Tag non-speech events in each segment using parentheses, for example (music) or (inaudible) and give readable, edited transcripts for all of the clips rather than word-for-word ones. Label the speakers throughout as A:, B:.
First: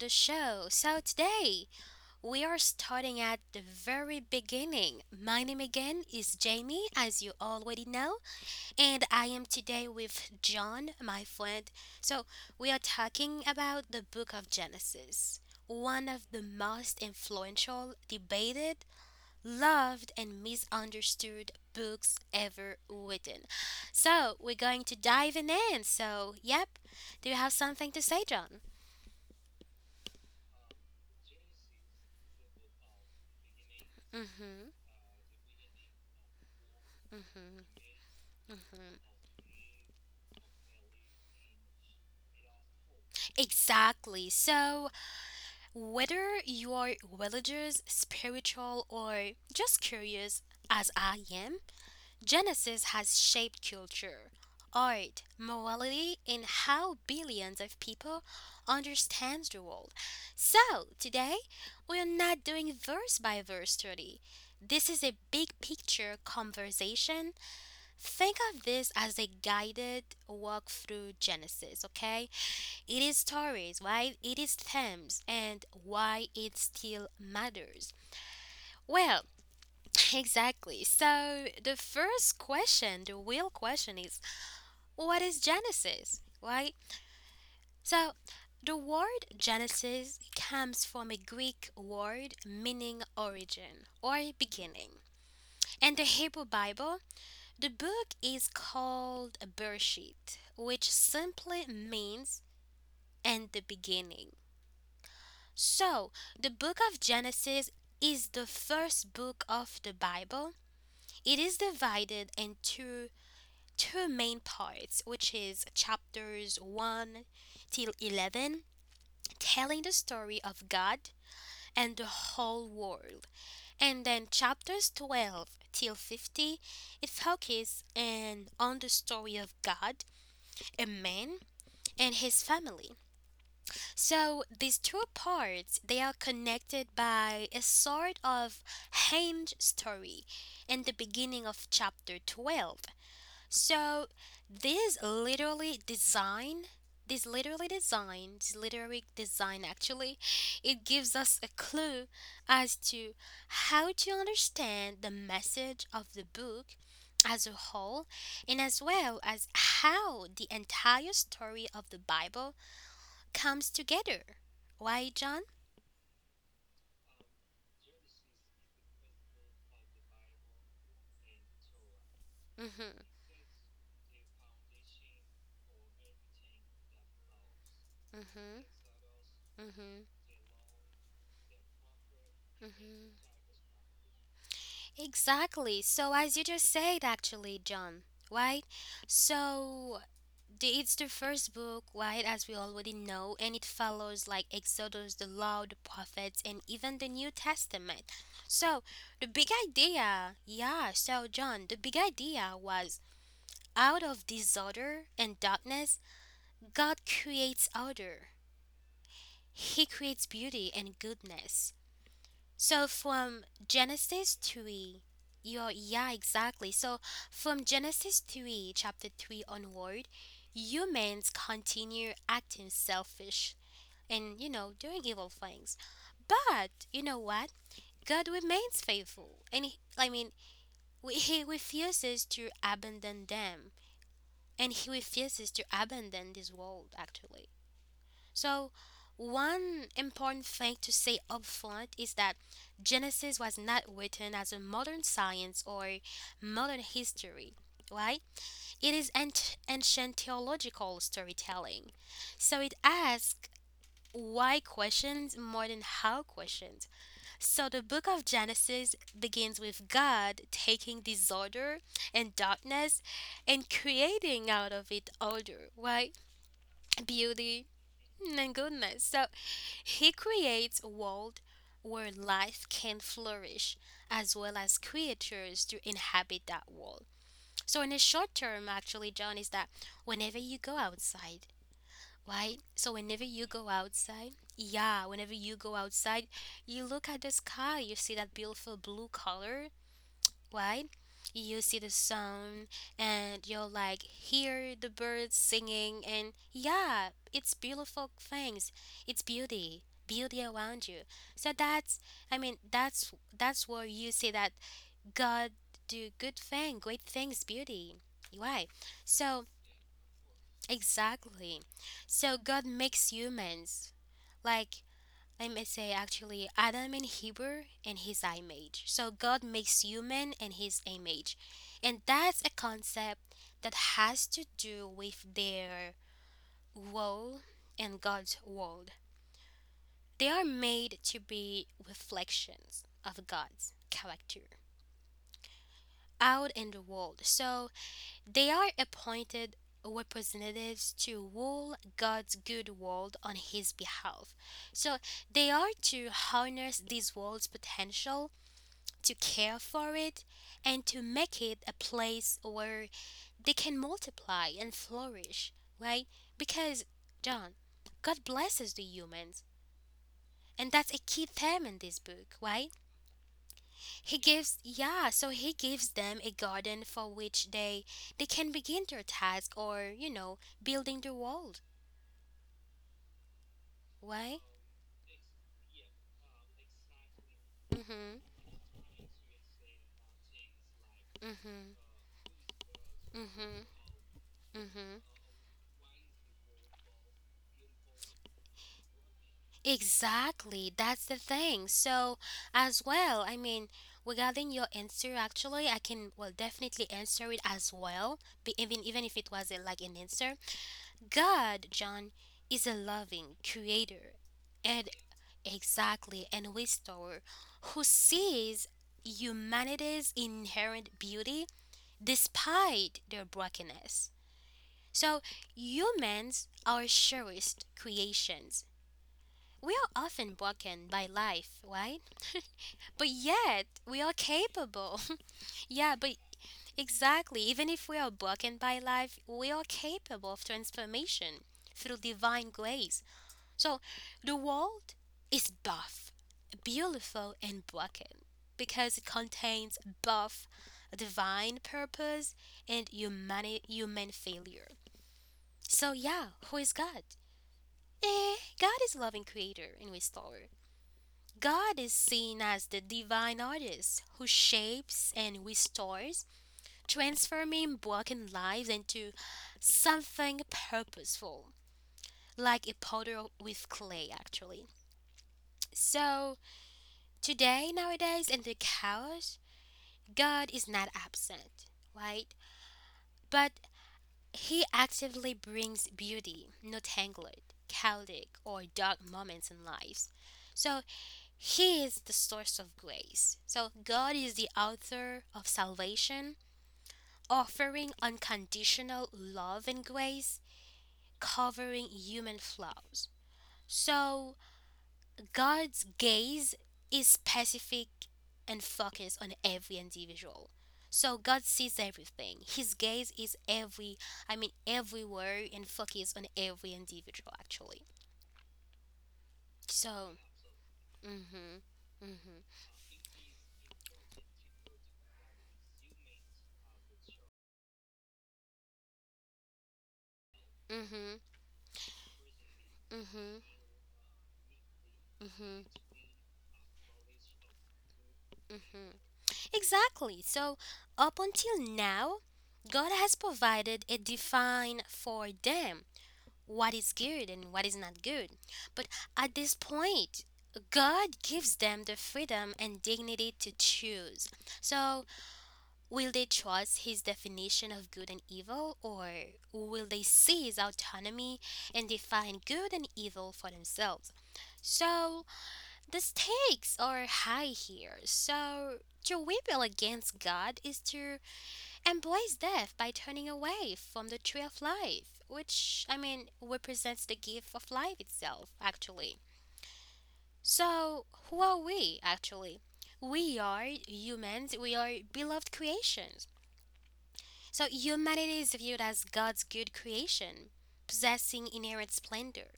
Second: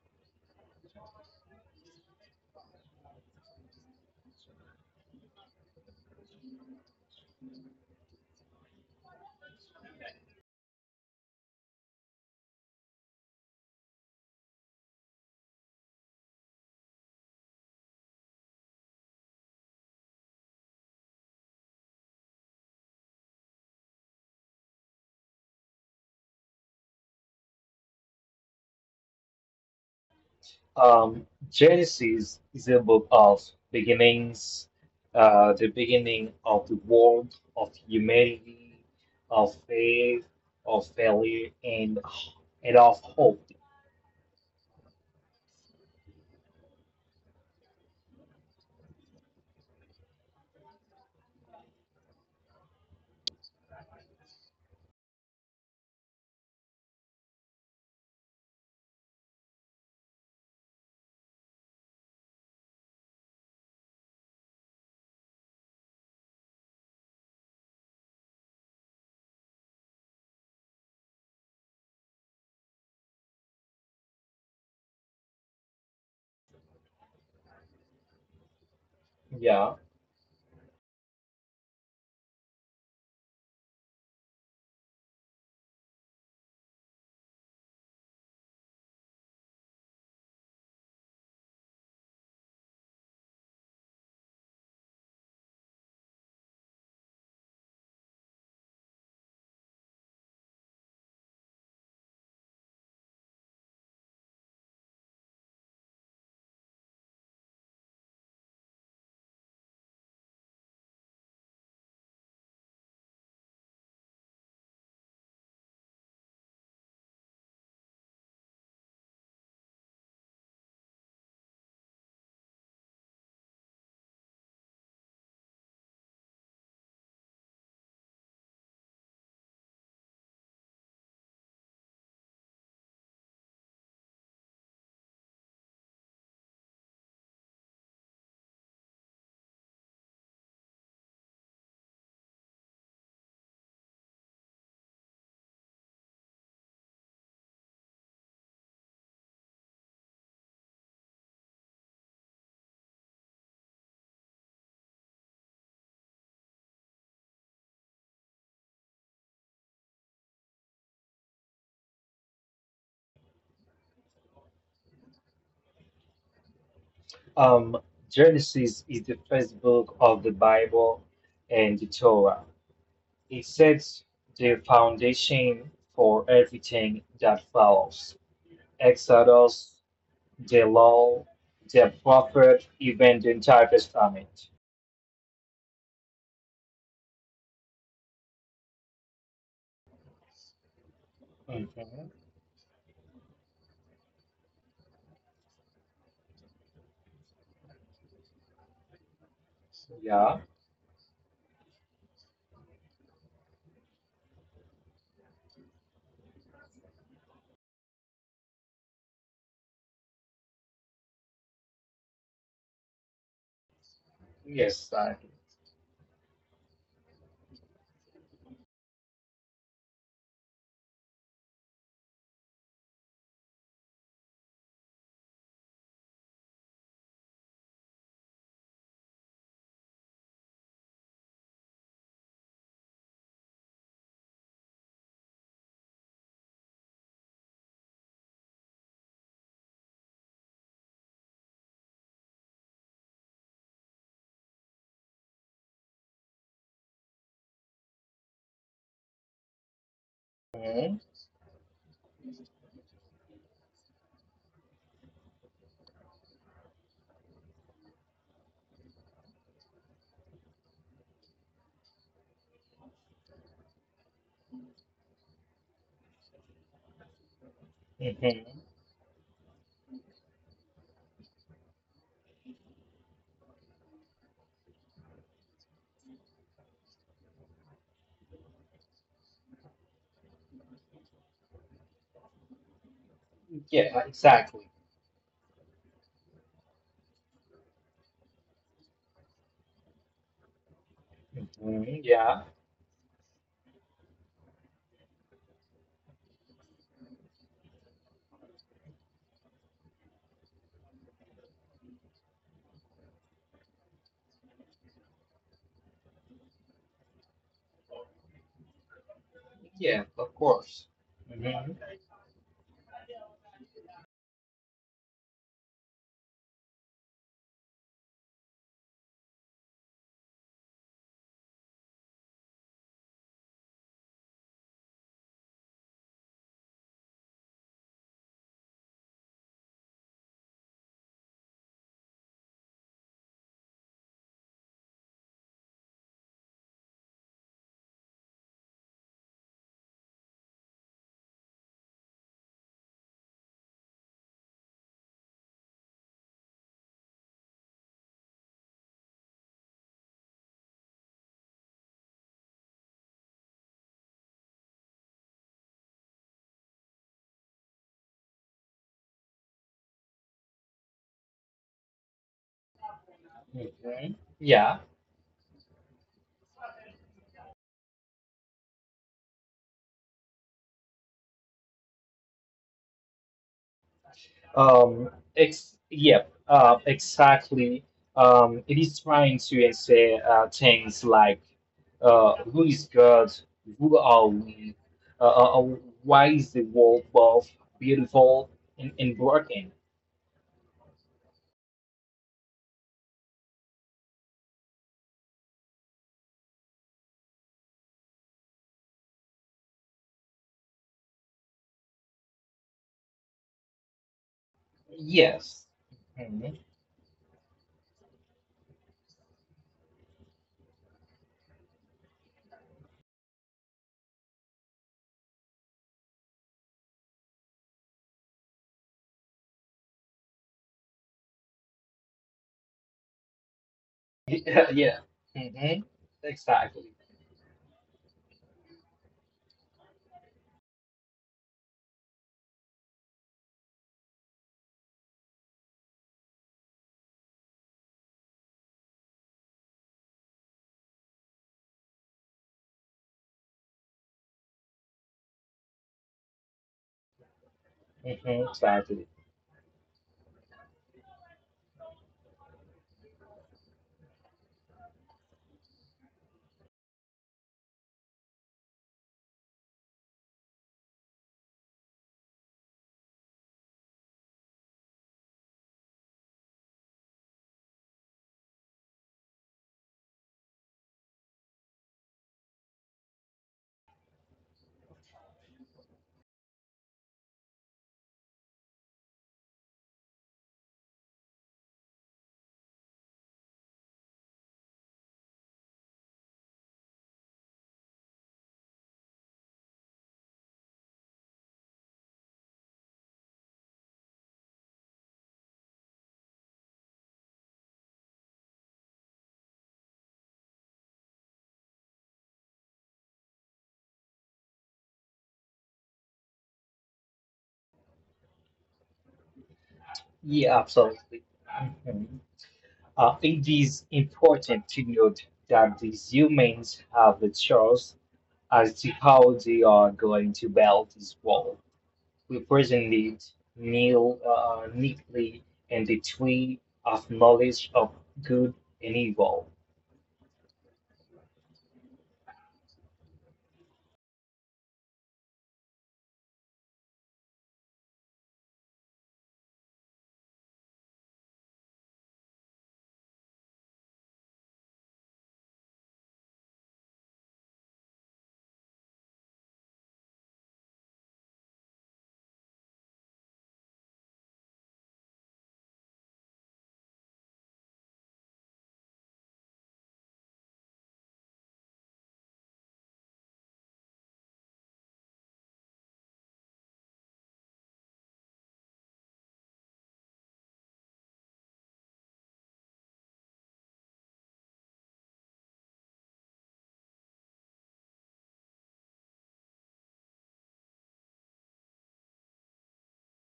A: the show. So, today we are starting at the very beginning. My name again is Jamie, as you already know, and I am today with John, my friend. So, we are talking about the book of Genesis, one of the most influential, debated, loved, and misunderstood books ever written. So, we're going to dive in. So, yep, do you have something to say, John?
B: Genesis is a book of beginnings,
A: Mhm.
B: the beginning of the world, of humanity, of faith, of failure, and of hope.
A: Exactly. So, whether you're religious, spiritual, or just curious, as I am, Genesis has shaped culture, art, morality, and how billions of people understand the world. So, today, we are not doing verse by verse study. This is a big picture conversation. Think of this as a guided walk through Genesis, okay? It is Taurus, why it is Thames, and why it still matters.
B: Yeah.
A: Well, (laughs) exactly. So the first question, the real question is what is Genesis, right? So the word Genesis comes from a Greek word meaning origin or beginning. In the Hebrew Bible, the book is called Bereshit, which simply means in the beginning. So, the book of Genesis is the first book of the Bible. It is divided into two main parts, which is chapters 1 till 11, telling the story of God and the whole world. And then chapters 12 till 50, it focuses and on the story of God, a man, and his family. So these two parts they are connected by a sort of hinge story in the beginning of chapter 12. So this literally design this literary design actually, it gives us a clue as to how to understand the message of the book as a whole and as well as how the entire story of the Bible comes together. Why, John?
B: Um, Genesis is the first book of the Bible and the Torah. It
A: Mhm.
B: sets the foundation for everything that follows.
A: Mhm.
B: Exodus,
A: Mhm.
B: the law, the prophet, even the entire
A: Mhm.
B: testament.
A: Exactly. So, as you just said, actually, John, right? So, it's the first
B: Mhm.
A: book, right, as we already know, and it follows like Exodus, the Law, the Prophets, and even the New Testament. So, the big
B: Yeah.
A: idea, yeah, so, John, the big idea was out of disorder and darkness, God creates order. He creates beauty and goodness. So from
B: Yes.
A: Genesis 3, yeah, exactly. So from Genesis 3, chapter 3 onward, humans continue acting selfish and, you know, doing evil things. But you know what? God remains faithful. And he, I mean, (laughs) he refuses to abandon them. And he refuses to abandon this world, actually. So, one important thing to say upfront is that Genesis was not written as a modern science or modern history, right? It is ancient
B: Mhm.
A: theological storytelling. So, it asks why questions more than how questions. So, the book of Genesis begins with God taking disorder and darkness and creating out of it order, right? Beauty
B: Mhm.
A: my goodness. So he creates a world where life can flourish as well as creatures to inhabit that world. So in the short term actually John is that whenever you go outside, right? So whenever
B: Yeah.
A: you go
B: Exactly.
A: outside, yeah, whenever you go outside, you look at the sky, you see that beautiful blue color, right?
B: Mhm.
A: You see
B: Yeah.
A: the sun and you're like hear the birds singing and yeah, it's beautiful things. It's beauty, beauty around you. So that's, I mean, that's where you see that God do good thing, great things, beauty. Why? So
B: Yeah. Of course. Mhm.
A: exactly. So God makes humans like let me say actually Adam in Hebrew and his image. So God makes human in his image. And that's a concept that has to do with their role in God's world. They are made to be reflections of God's character out in the world. So they are appointed representatives to rule God's good world on his behalf. So they are to harness this world's potential to care for it, and to make it a place where they can multiply and flourish, right? Because, John, God blesses the humans. And that's a key theme in this book, right?
B: Mhm.
A: He
B: Yeah.
A: gives yeah, so he gives them a garden for which they can begin their task or, you know, building the world, right?
B: Um. Ex. Yep. Exactly. It
A: Mhm.
B: is trying to say things like,
A: Mhm.
B: who is God? Who
A: Mhm.
B: are we? Uh, uh,
A: Mhm.
B: uh, why is the world both beautiful and broken?
A: Exactly, that's the thing. So, as well, I mean, regarding your answer, actually, I can well definitely answer it as well. But even if it wasn't like an answer, God, John, is a loving creator, and
B: Yes. Mm-hmm.
A: exactly, and restorer, who sees humanity's inherent beauty despite their brokenness. So humans are surest creations we are often broken by life, right? (laughs) but yet we
B: Yeah,
A: are
B: yeah.
A: capable.
B: Hmm.
A: (laughs) yeah, but
B: Exactly.
A: exactly, even if we are broken by life, we are capable of transformation through divine grace. So the world is both beautiful and broken because it contains both divine purpose and human failure. So yeah, who is God?
B: Hmm.
A: Eh,
B: Exactly.
A: God is loving creator and restorer. God is seen as the divine artist who shapes and restores, transforming broken lives into something purposeful, like a potter with clay, actually. So, today, nowadays, in the chaos, God is not absent, right? But He actively brings beauty, not tangled, chaotic, or dark moments in lives. So, He is the source of grace. So God is the author of salvation, offering unconditional love and grace, covering human flaws. So God's gaze is specific and focused on every individual. So God sees everything. His gaze is every, I mean, everywhere and focused on every individual actually.
B: Yeah,
A: So,
B: absolutely. Mhm.
A: mhm, mhm,
B: It is important to note that these humans have a choice as to how they are going to build this wall.
A: mhm,
B: We presented
A: mhm,
B: Neil neatly in the
A: mhm.
B: tree of knowledge of good and evil.
A: Exactly. So, up until now, God has provided a define for them what is good and what is not good. But at this point, God gives them the freedom and dignity to choose. So, will they trust his definition of good and evil, or will they seize autonomy and define good and evil for themselves? So, the stakes are high here, so to rebel against God is to embrace death by turning away from the tree of life, which, I mean, represents the gift of life itself, actually. So, who are we, actually? We are humans, we are beloved creations. So, humanity is viewed as God's good creation, possessing inherent splendor.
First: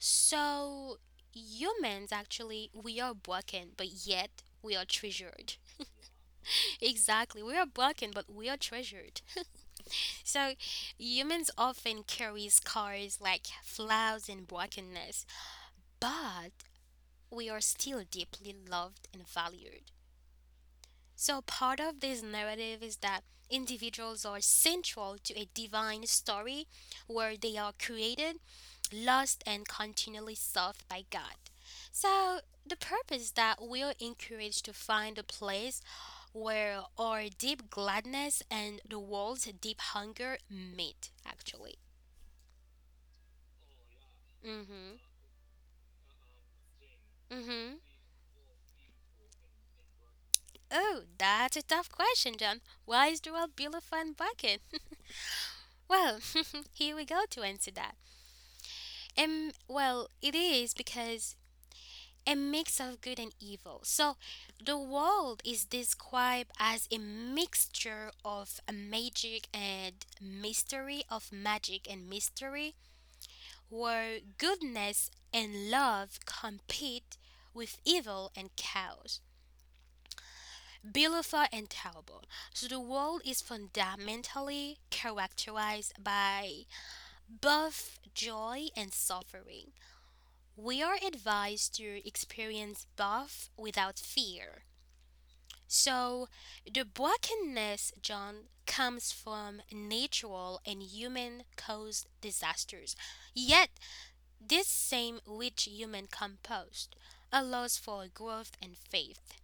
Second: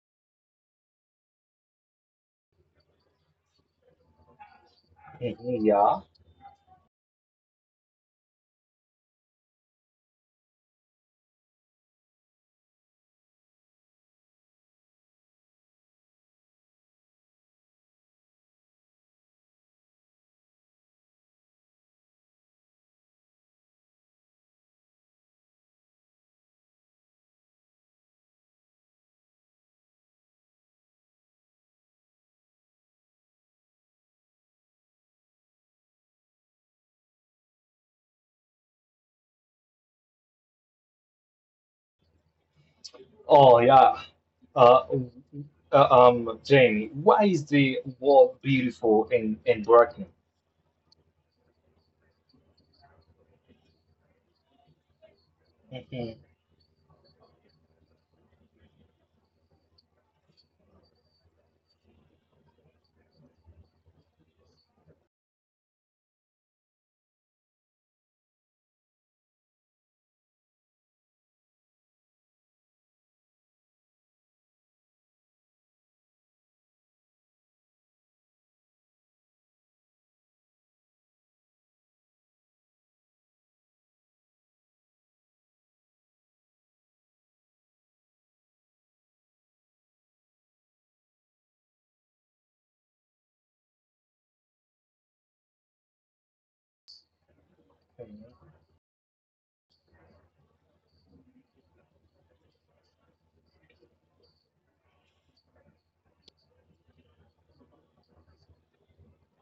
A: So, humans actually, we are broken, but yet we are treasured.
B: Mhm, yeah.
A: (laughs) exactly, we are broken, but we are treasured. So, humans often carry scars like flaws and brokenness, but we are still deeply loved and valued. So, part of this narrative is that individuals are central to a divine story where they are created, lost, and continually sought by God. So, the purpose that we are encouraged to find a place where our deep gladness and the world's deep hunger meet, actually.
B: Oh yeah. Uh,
A: Mm-hmm.
B: Jamie, why is
A: Mm-hmm.
B: the world beautiful and broken?
A: Oh, that's a tough question, John. Why is the world below fun bucket? (laughs) well,
B: Mhm,
A: (laughs) here we go to answer that. Well, it is because a mix of good and evil. So the world is described as a mixture of magic and mystery, where goodness and love compete with evil and chaos. Beautiful and terrible. So the world is fundamentally characterized by both joy and suffering. We are advised to experience both without fear. So, the brokenness, John,
B: mhm.
A: comes from natural and human caused disasters. Yet, this same rich human compost allows for growth and faith.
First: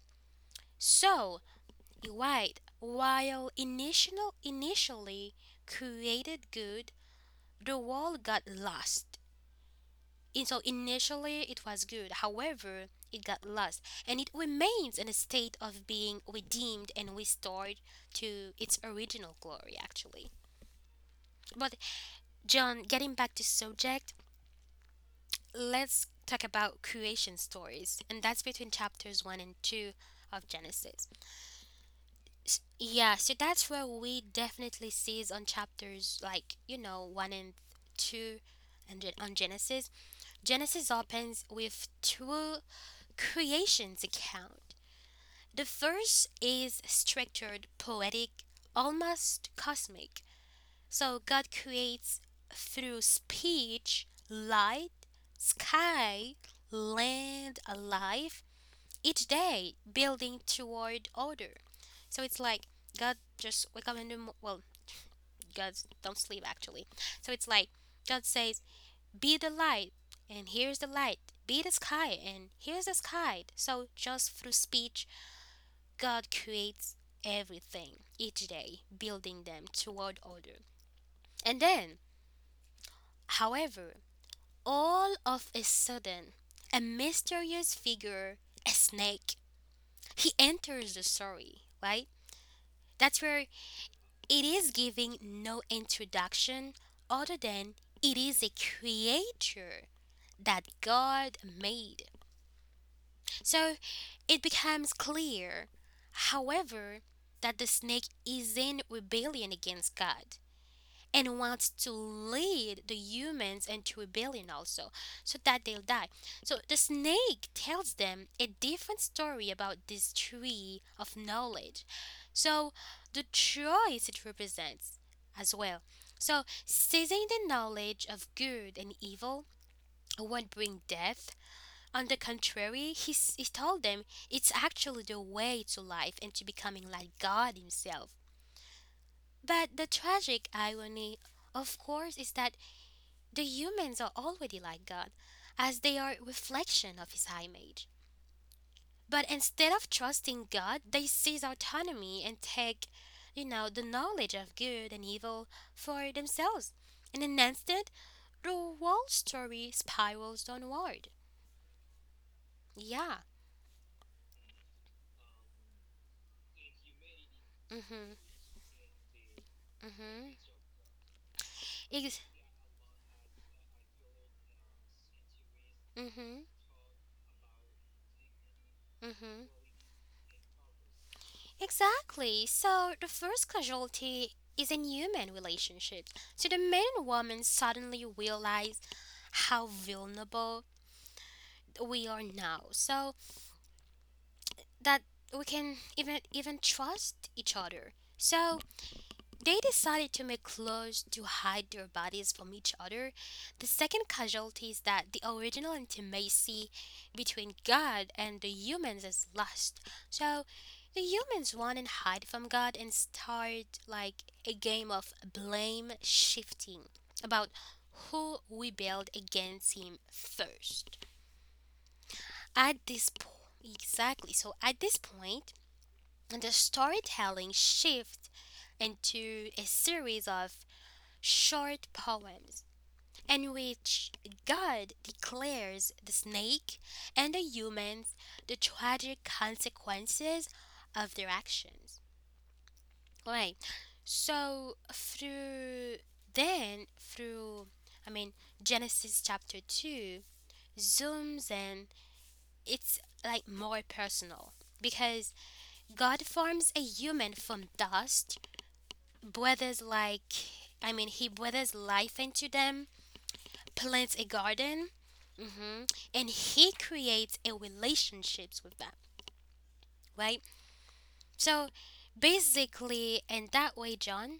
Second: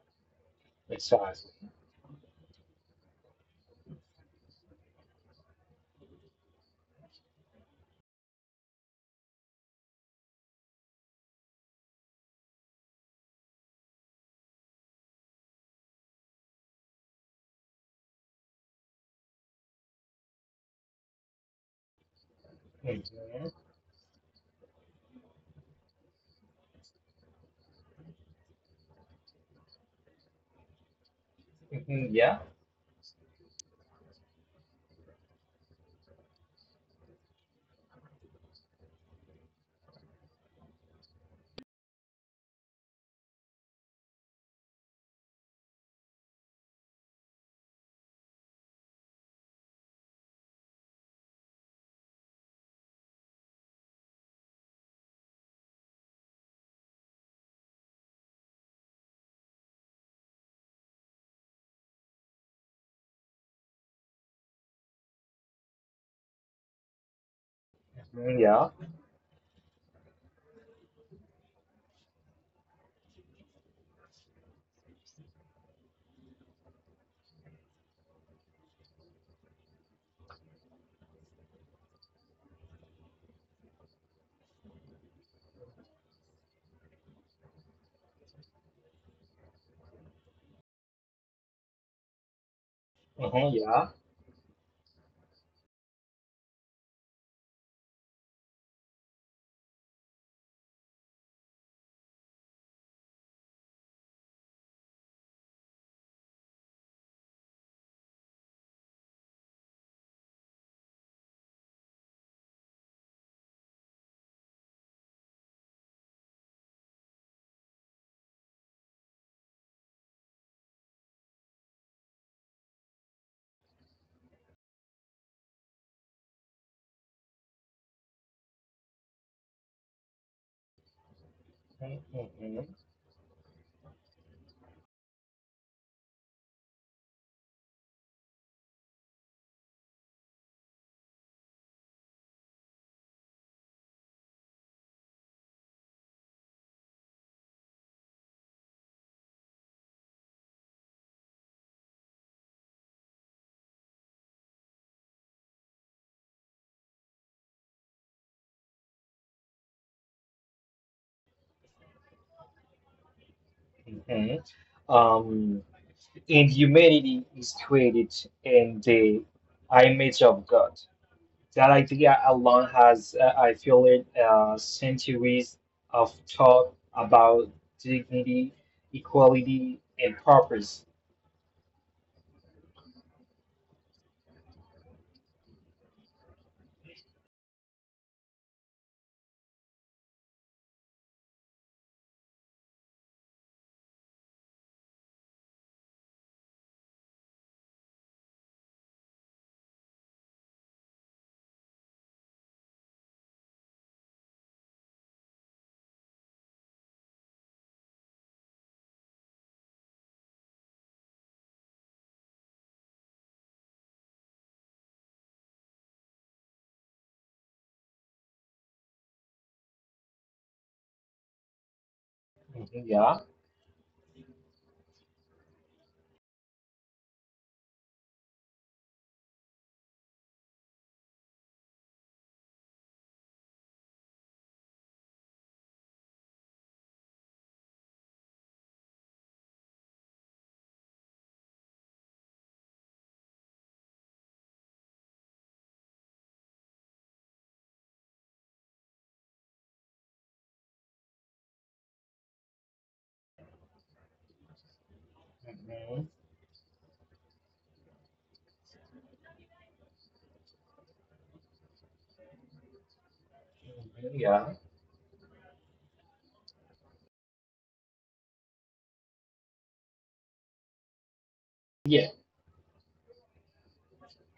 A: So,
B: Exactly.
A: you're right, while initially created good, the world got lost. And so initially it was good. However, it got lost and it remains in a state of being redeemed and restored to its original glory, actually. But, John, getting back to
B: Mhm,
A: subject, let's talk about creation stories. And that's between chapters 1 and 2 of Genesis.
B: mhm, yeah.
A: Yeah, so that's where we definitely seize on chapters like, you know, 1 and 2 and on Genesis. Genesis opens with two Creation's account. The first is structured, poetic, almost cosmic. So God creates through speech, light, sky, land, life, each day building toward order. So it's like God just wake up in the well, God don't sleep actually. So it's like God
B: Mhm,
A: says,
B: yeah.
A: "Be the light," and here's the light. Be the sky, and here's the sky. So just through speech, God creates everything each day, building them toward order. And then, however, all of a sudden, a mysterious figure, a snake, he enters the story, right? That's where
B: Mhm, yeah.
A: it is giving no introduction other than it is a creature that God made. So it becomes clear, however, that the snake is in rebellion against God, and wants to lead the humans into rebellion also, so that they'll die. So the snake tells them a different story about this tree of knowledge. So the choice it represents as well. So seizing the knowledge of good and evil won't bring death. On the
B: Mhm,
A: contrary, he told them it's actually the way to life and to becoming like God Himself. But the tragic irony, of course, is that the humans are already like God, as they are a reflection of His image. But instead of trusting God, they seize autonomy and take the knowledge of good and evil for themselves. And in an instant, the whole story spirals downward. Yeah.
B: mhm, mhm. Um, and humanity is created
A: Mhm.
B: in the image
A: Mhm.
B: of God. That
A: Ex-
B: idea alone has, I feel it, centuries of
A: mhm.
B: talk about dignity,
A: Mhm.
B: equality, and purpose.
A: Exactly. So the first casualty is in human relationships. So the man and woman suddenly realize how vulnerable we are now, so that we can even trust each other, so they decided to make clothes to hide their bodies from each other. The second casualty is that the original intimacy between God and the humans is lost. So the humans want and hide from God and start like a game of blame shifting about who rebelled against Him first. At
B: Mhm,
A: this
B: yeah.
A: point, exactly. So at this point, the storytelling shifts into a series of short poems in which God declares the snake and the humans the tragic consequences of their actions. Right. So through then through I mean, Genesis chapter 2 zooms in. It's like more personal because
B: Mhm,
A: God forms a human from dust, breathes like, I mean, he breathes life into them,
B: mhm,
A: plants a
B: yeah.
A: garden, hmm and he creates a relationships with them, right? So
B: Yeah.
A: basically, in that way, John,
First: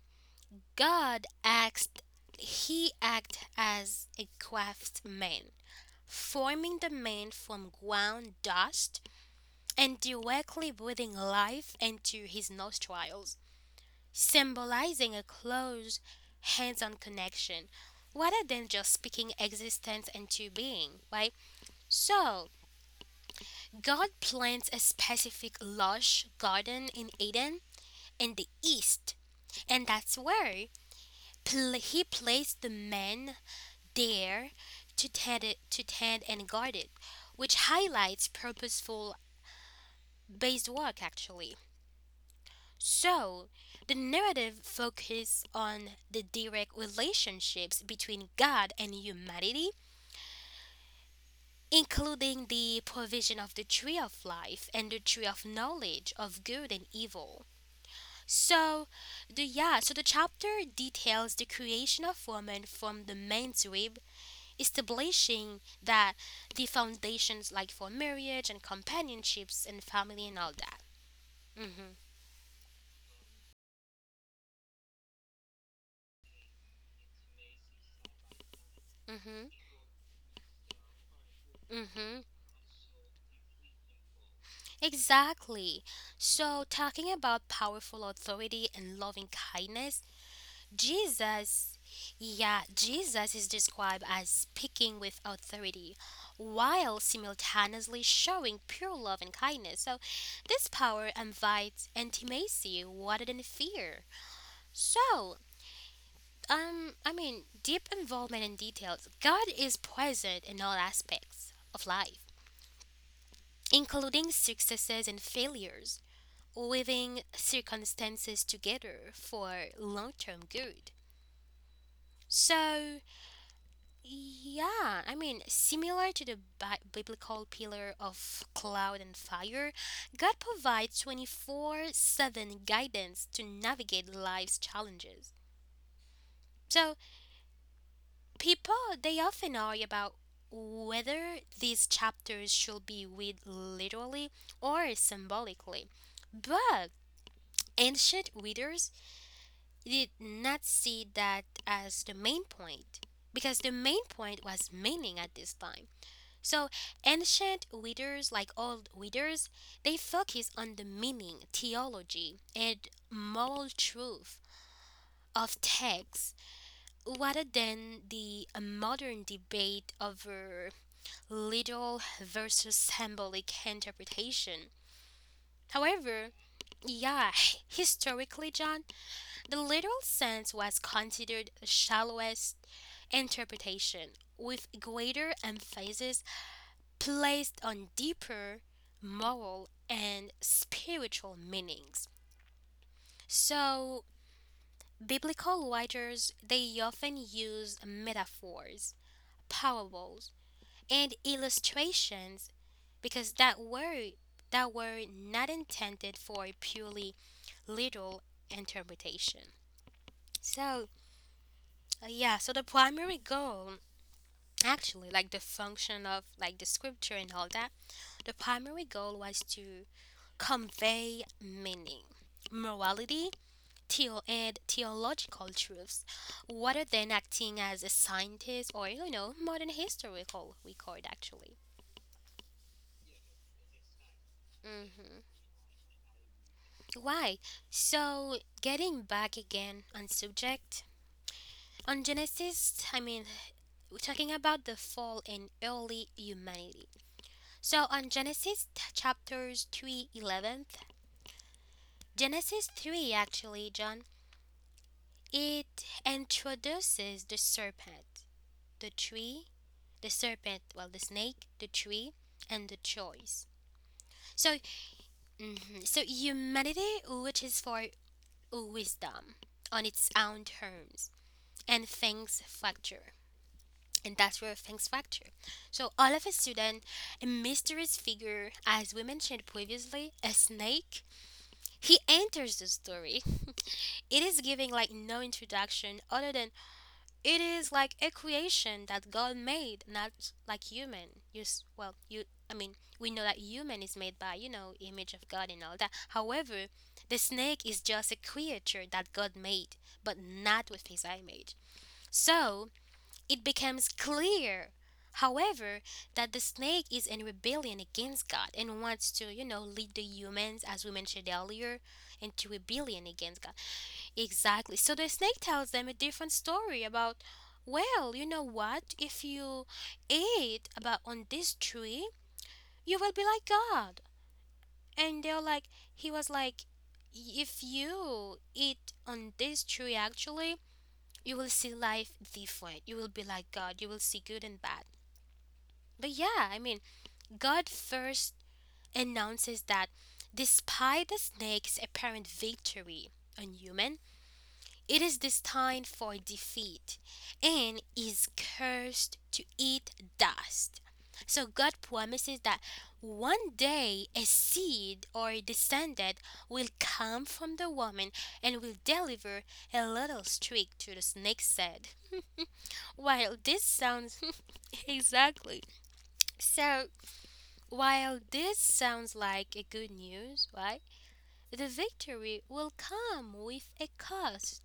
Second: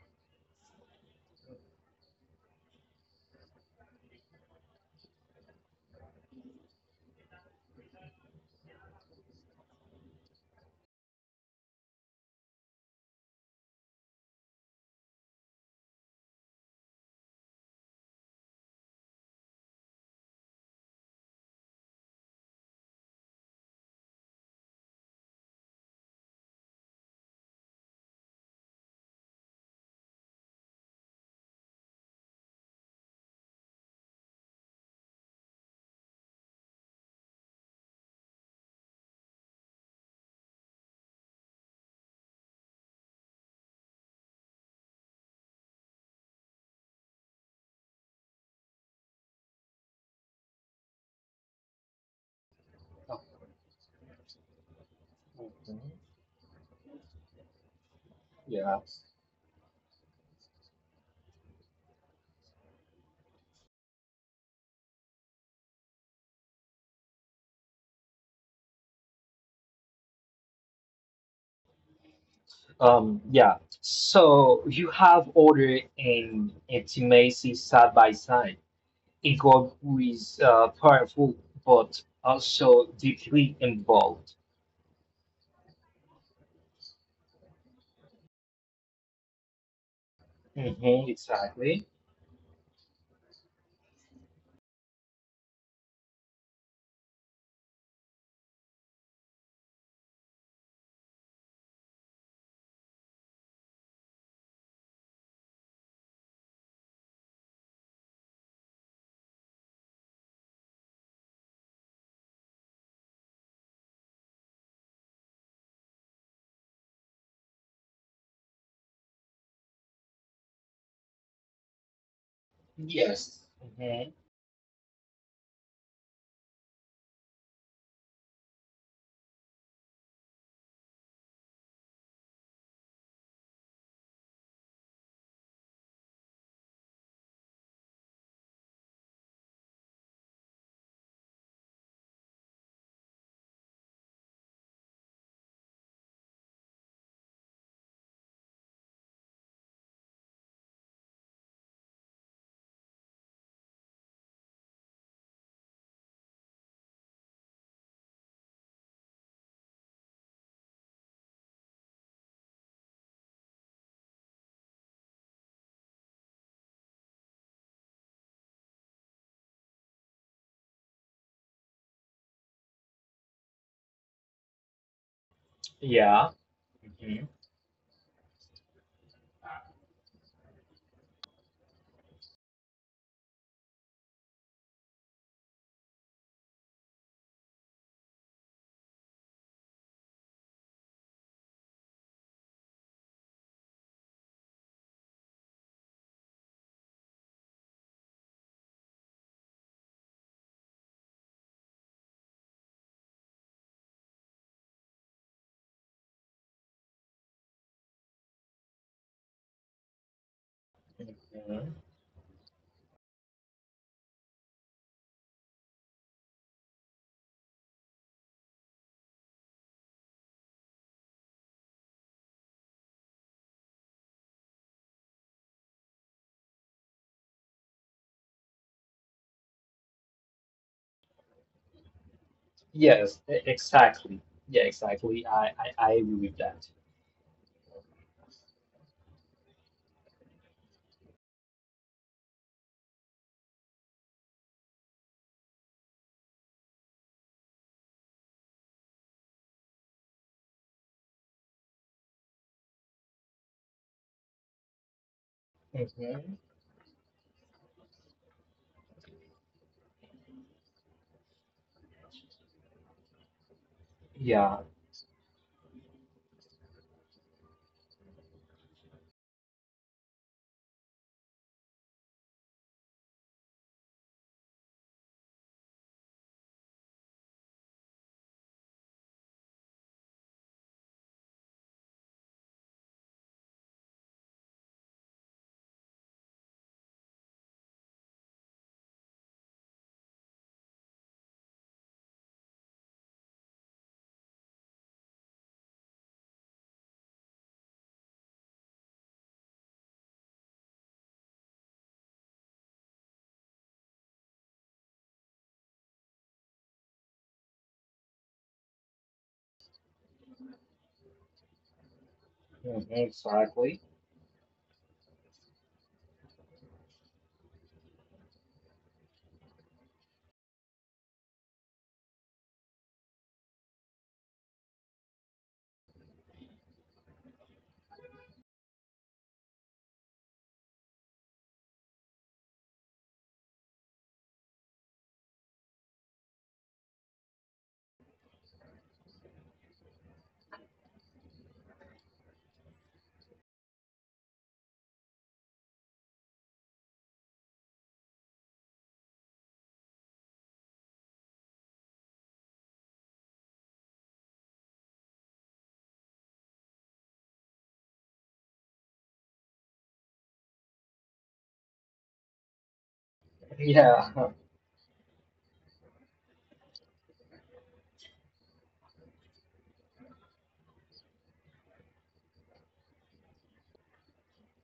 A: God acts, he acts as a craftsman, forming the man from ground dust and directly breathing life into his nostrils, symbolizing a close, hands on connection rather than just speaking existence into being, right? So God plants a specific lush garden in Eden in the east, and that's where He placed the man there to tend and guard it, which highlights purposeful based work, actually. So the narrative focuses on the direct relationships between God and humanity, including the provision of the tree of life and the tree of
B: Mhm,
A: knowledge of good and evil.
B: yeah.
A: So, the yeah, so the chapter details the creation of woman from the man's rib, establishing that the foundations like for marriage and companionships and family and all that.
B: Yeah. So you have order and intimacy side by side.
A: Mhm.
B: Ego is powerful, but
A: Mhm.
B: also deeply involved.
A: Exactly. So, talking about powerful authority and loving kindness,
B: Hmm,
A: Jesus,
B: exactly.
A: yeah, Jesus is described as speaking with authority while simultaneously showing pure love and kindness. So this power invites intimacy rather than fear. So, I mean, deep involvement in details. God is present in all aspects of life, including successes and failures, living circumstances together for long term good. So
B: Yes.
A: yeah, I mean, similar to the biblical pillar of cloud and fire, God provides 24/7 guidance to navigate life's challenges. So people, they often argue about whether these chapters should be read literally or symbolically. But ancient readers, he did not see that as the main point, because the main point was meaning at this time. So ancient readers, like old readers, they focus on the meaning, theology, and moral truth of texts rather than the modern debate over literal versus symbolic interpretation. However,
B: Yeah. Mhm.
A: yeah, (laughs) historically, John, the literal sense was considered the shallowest interpretation, with greater emphasis placed on deeper moral and spiritual meanings. So biblical writers, they often use metaphors, parables, and illustrations because that were not intended for a purely literal interpretation. So
B: Mhm.
A: yeah, so the primary goal, actually, like the function of, like, the scripture and all that. The primary goal was to convey meaning, morality, and theological truths, rather than acting as a scientist or modern historical record, actually.
B: Yes, exactly. Yeah,
A: hmm
B: exactly. I agree with that.
A: Why? So, getting back again on subject, on Genesis, I mean, we're talking about the fall in early humanity. So on Genesis chapters 3 11, Genesis 3, actually, John. It
B: Mhm.
A: introduces the serpent, the tree, the snake, the tree, and the choice. So,
B: Yeah.
A: mhm, so humanity reaches for wisdom on its own terms, and things fracture, and that's where things fracture. So, all of a sudden, a mysterious figure, as we mentioned previously, a snake, he enters the story. It is giving like no introduction other than it is like a creation that God made, not like human. Well, you I mean, we know that human is made by, image of God and all that. However, the snake is just a creature that God made, but not with His image. So it becomes clear, however, that the snake is in rebellion against God and wants to, lead the humans, as we mentioned earlier, into
B: Mhm,
A: rebellion against God.
B: exactly.
A: Exactly. So the snake tells them a different story about, well, you know what? If you ate about on this tree, you will be like God. And they're like, he was like, if you eat on this tree, actually, you will see life different. You will be like God. You will see good and bad. But yeah, I mean, God first announces that despite the snake's apparent victory on human, it is destined for defeat and is cursed to eat dust. So God promises that one day a seed or a descendant will come from the woman and will deliver a little streak to the snake's head. While this
B: Yeah.
A: sounds
B: (laughs)
A: (laughs) Exactly. So, while this sounds like a good news, right? The victory will come with a cost.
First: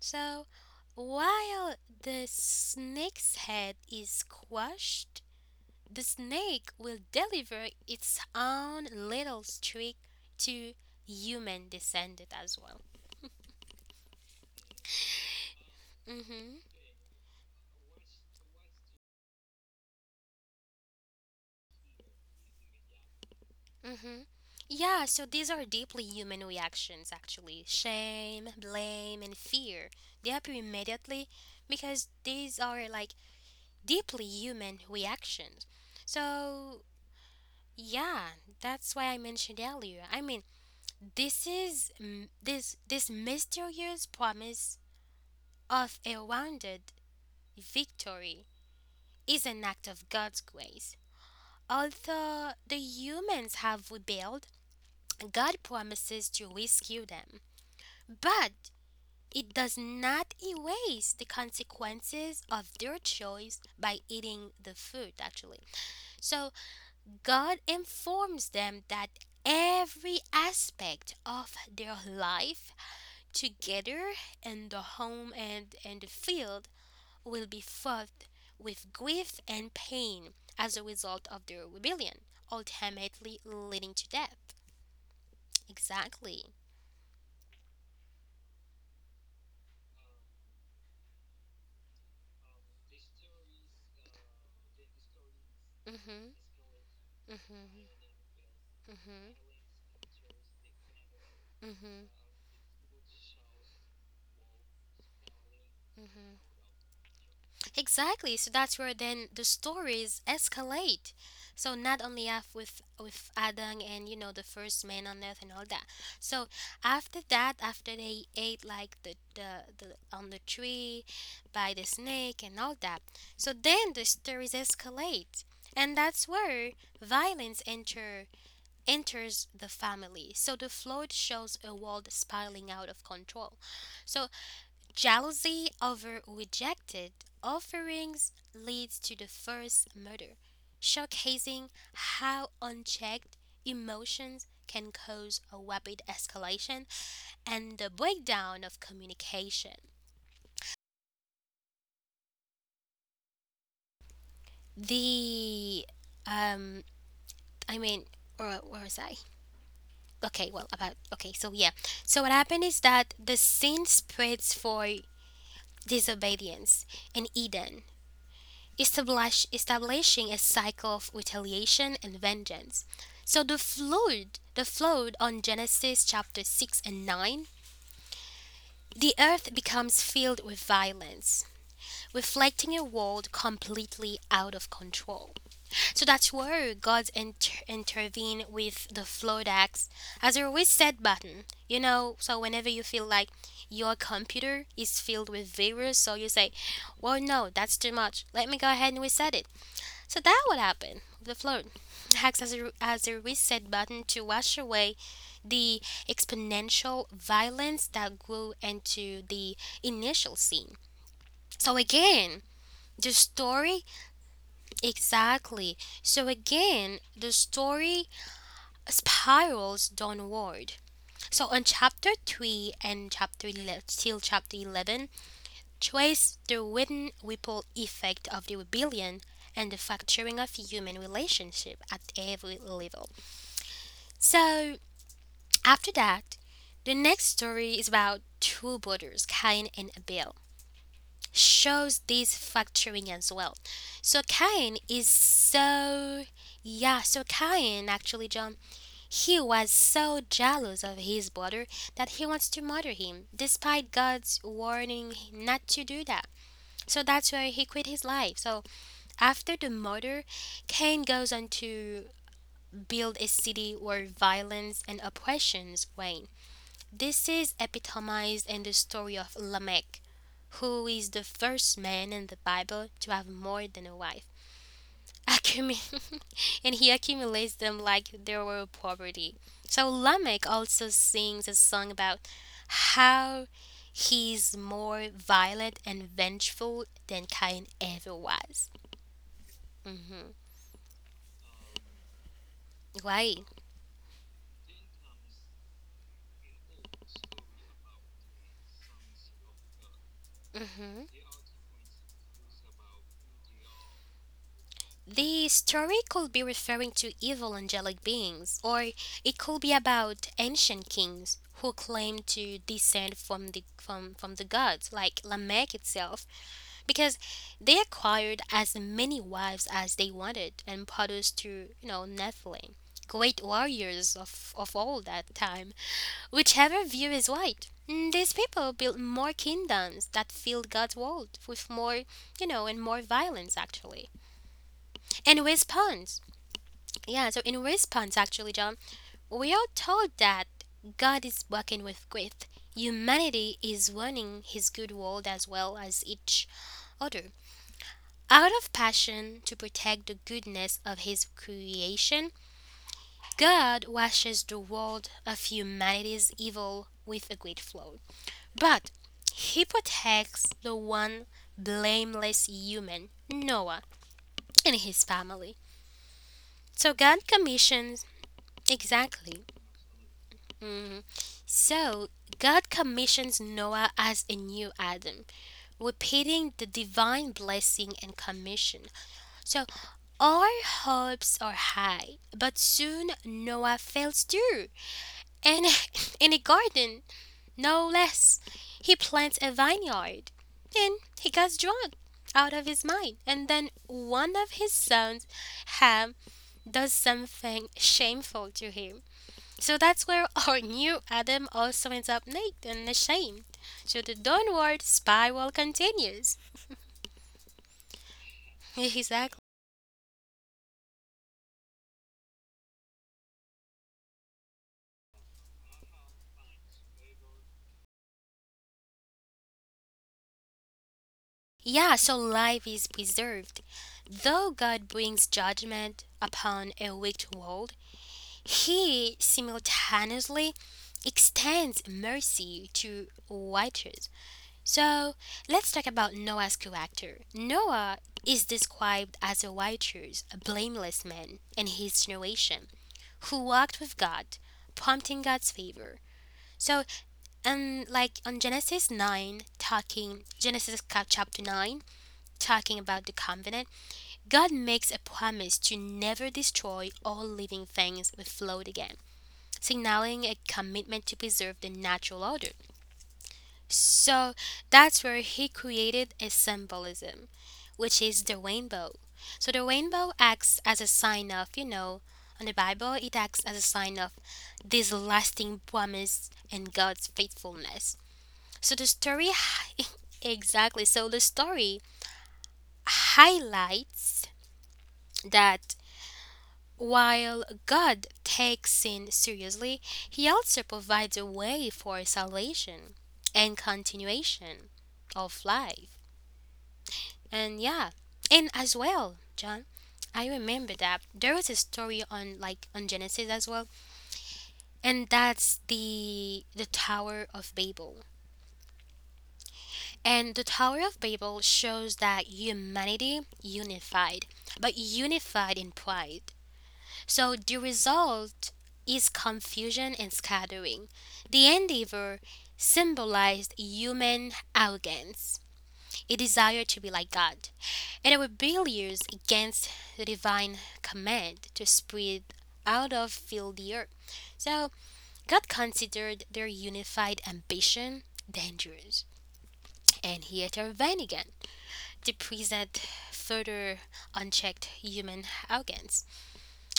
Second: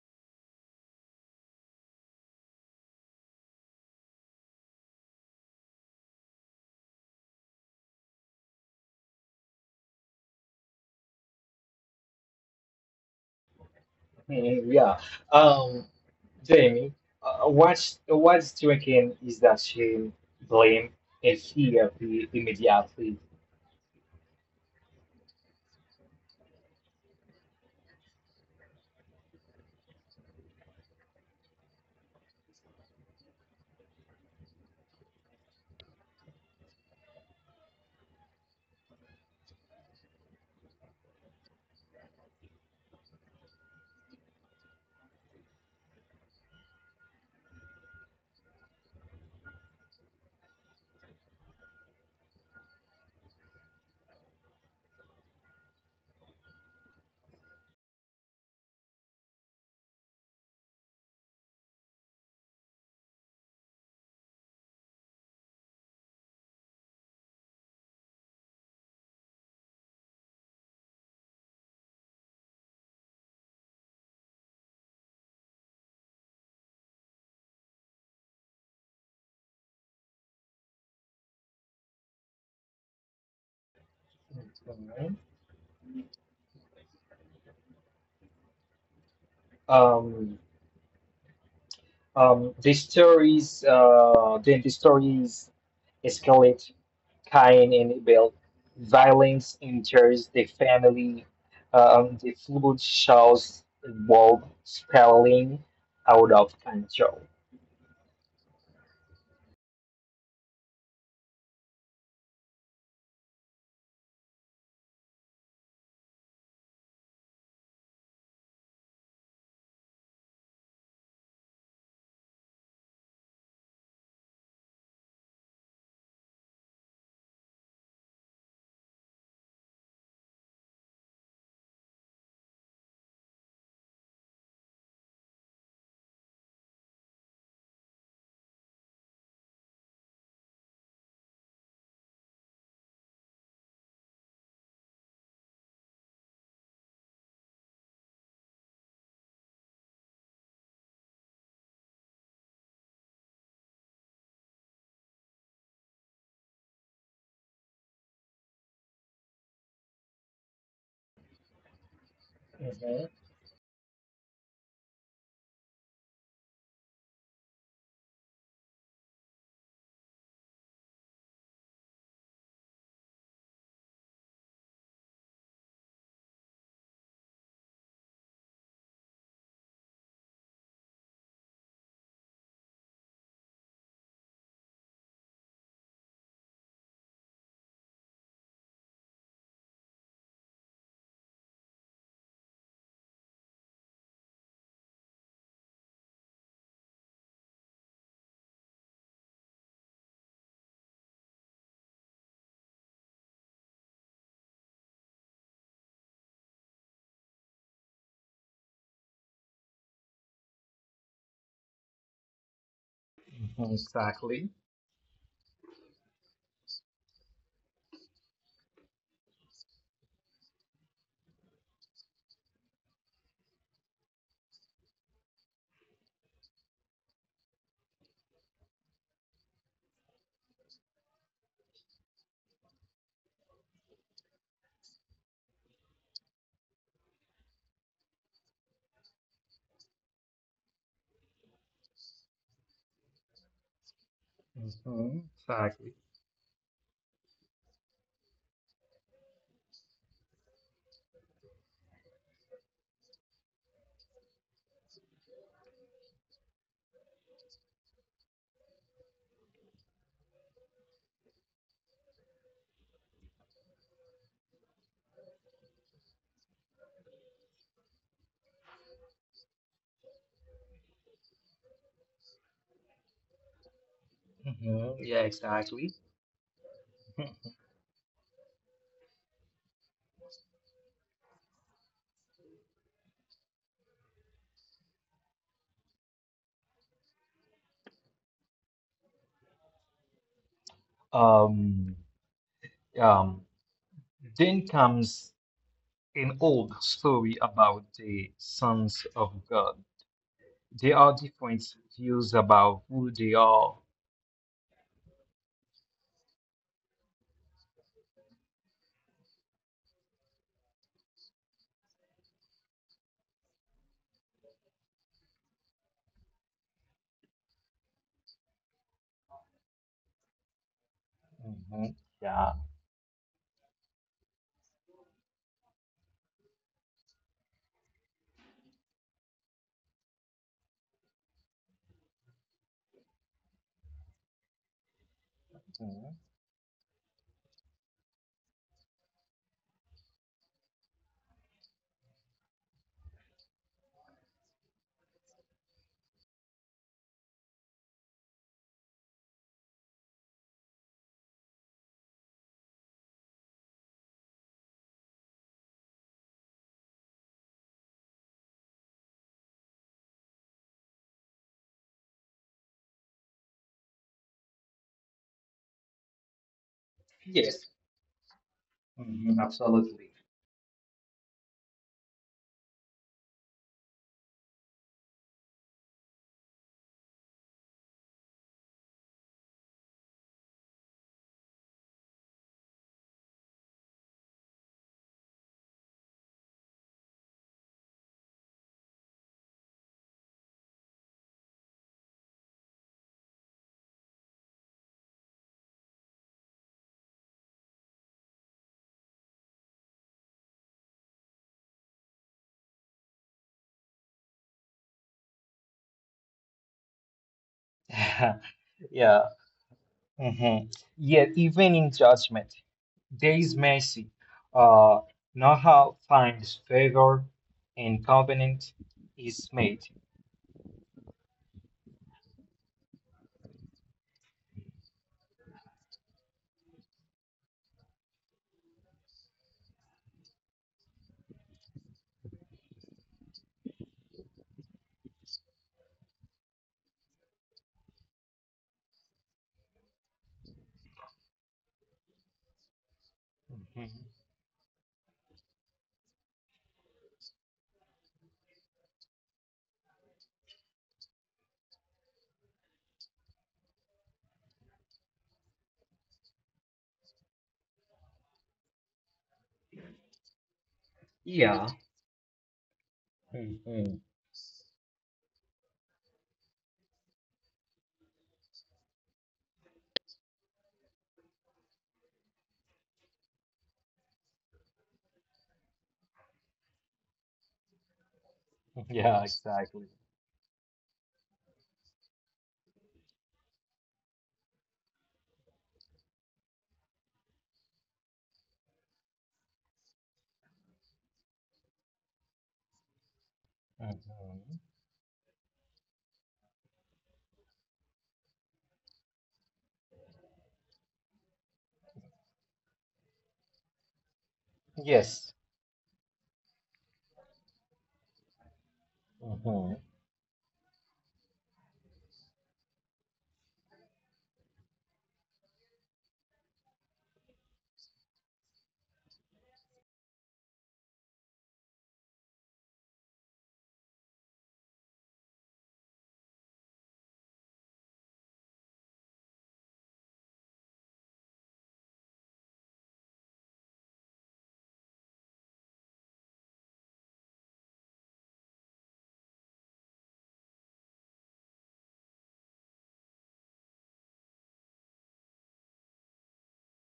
A: So while the snake's head is squashed, the snake will deliver its own little trick to human descendant as well.
B: Mhm, yeah. Um,
A: Mm-hmm.
B: Jamie, what's drinking is that shame, blame, and fear be immediately.
A: Mm-hmm. Yeah, so these are deeply human reactions, actually. Shame, blame, and fear. They appear immediately because these are like deeply human reactions. So yeah, that's why I mentioned earlier. I mean, This is mm, this mysterious promise of a rounded victory is an act of God's grace. Although the humans have rebelled, God promises to rescue them. But it does not erase the consequences of their choice by eating the fruit, actually. So God informs them that every aspect of their life together, in the home and in the field, will be fought with grief and pain as a result of the rebellion, ultimately leading to death.
B: Mhm.
A: Exactly.
B: Um, then the stories
A: Mm-hmm.
B: escalate Cain and
A: Mm-hmm.
B: Abel. Violence
A: Mm-hmm.
B: enters the family.
A: Mm-hmm.
B: The flood shows the world spiraling out
A: Mm-hmm.
B: of control.
A: Exactly. So that's where then the stories escalate. So not only af with Adam and, you know, the first man on earth and all that. So after that, after they ate like the on the tree by the snake and all that. So then the stories escalate. And that's where violence enters the family. So the flood shows a world spiraling out of control. So jealousy over rejected offerings leads to the first murder, showcasing how unchecked emotions can cause a rapid escalation and the breakdown of communication. The um, I mean, or where was I? Okay, well, about, okay, so yeah, so what happened is
B: Mhm,
A: that the sin spreads for disobedience in Eden, establishing a cycle of retaliation and vengeance. So the flood on Genesis chapter 6 and 9, the earth becomes filled with violence, reflecting a world completely out of control. So that's where God intervened with the flood axe as a reset button. You know, so whenever you feel like your computer is filled with virus, so you say, well, no, that's too much. Let me go ahead and reset it. So that would happen with the float. It acts as a, as a reset button to wash away the exponential violence that grew into the initial scene. So again, the
B: mhm.
A: story
B: Exactly.
A: exactly. So again, the story spirals downward. So on chapter 3 and chapter 11, till chapter 11, trace the wooden ripple effect of the rebellion and the fracturing of human relationship at every level. So, after that, the next story is about two brothers, Cain and Abel. Shows this fracturing as well. So Cain is so yeah, so Cain, actually, John, he was so jealous of his brother that he wants to murder him, despite God's warning not to do that. So that's where he quit his life. So after the murder, Cain goes on to build a city where violence and oppressions reign. This is epitomized in the story of Lamech, who is the first man in the Bible to have more than a wife.
B: Mhm, yeah, exactly.
A: Accumu- (laughs) and he accumulates
B: (laughs)
A: them like they were property. So Lamech also sings a song about how he's more violent and vengeful than Cain ever was. Mhm.
B: Um,
A: Right.
B: um, then comes an old story about the sons of God. There
A: Mhm.
B: are different views about who they are.
A: The story could be referring to evil angelic beings, or it could be about ancient kings who claim to descend from the from, the gods, like Lamech itself, because they acquired as many wives as they wanted and produced to, you
B: Mhm,
A: know,
B: yeah.
A: Nephilim, great warriors of all that time. Whichever view is right, these people built more kingdoms that filled God's world with more and more violence, actually. In
B: Mhm.
A: response, yeah, so in response, actually, John, we are told that God is working with great. Humanity is running His good world as well as each other. Out of passion to protect the goodness of His creation, God washes the world of humanity's evil with a great flood. But He protects the one blameless human, Noah, and his family. So God
B: Yes,
A: commissions,
B: mhm,
A: exactly.
B: absolutely.
A: Mhm. So God commissions Noah as a new Adam, repeating the divine blessing and commission. So our hopes are high, but soon Noah fails too. And (laughs) in a garden, no less. He plants a vineyard and he gets drunk out of his mind. And then one of his sons, Ham, does something shameful to him. So that's where (laughs) our new Adam also ends up naked and ashamed. So the downward spiral continues.
B: (laughs)
A: (laughs)
B: Yeah.
A: exactly.
B: Hmm. Yet, even in judgment, there is mercy. Uh, Noah finds favor and covenant is made.
A: Yeah, so life is preserved. Though God brings judgment upon a wicked world, He simultaneously extends mercy to righteous. So let's talk about Noah's character. Noah is described as a righteous, blameless man in his generation who walked with
B: Mhm.
A: God, prompting God's favor. So, like on Genesis 9, talking, Genesis chapter 9, talking about the covenant, God makes a promise to never destroy all living things with flood again, signaling a commitment to preserve
B: Yeah.
A: the natural order.
B: Mhm.
A: So that's where he created a symbolism, which is the rainbow. So the rainbow acts as a sign of, you know, on the Bible, it acts as a sign of this lasting promise and God's faithfulness. So the
B: (laughs) Yeah,
A: story,
B: exactly.
A: (laughs) exactly. So the story highlights that while God takes sin seriously, He also provides a way for salvation and
B: Mhm.
A: continuation of life. And yeah, and as well, John, I remember that there was a story on like on Genesis as well, and
B: Yes.
A: that's the Tower of Babel.
B: Mhm.
A: And the Tower of Babel shows that humanity unified, but unified in pride. So the result is confusion and scattering. The endeavor symbolized human arrogance, a desire to be like God, and a rebellion against the divine command to spread out of fill the earth. So God considered their unified ambition dangerous. And he intervened again to present further unchecked human arrogance.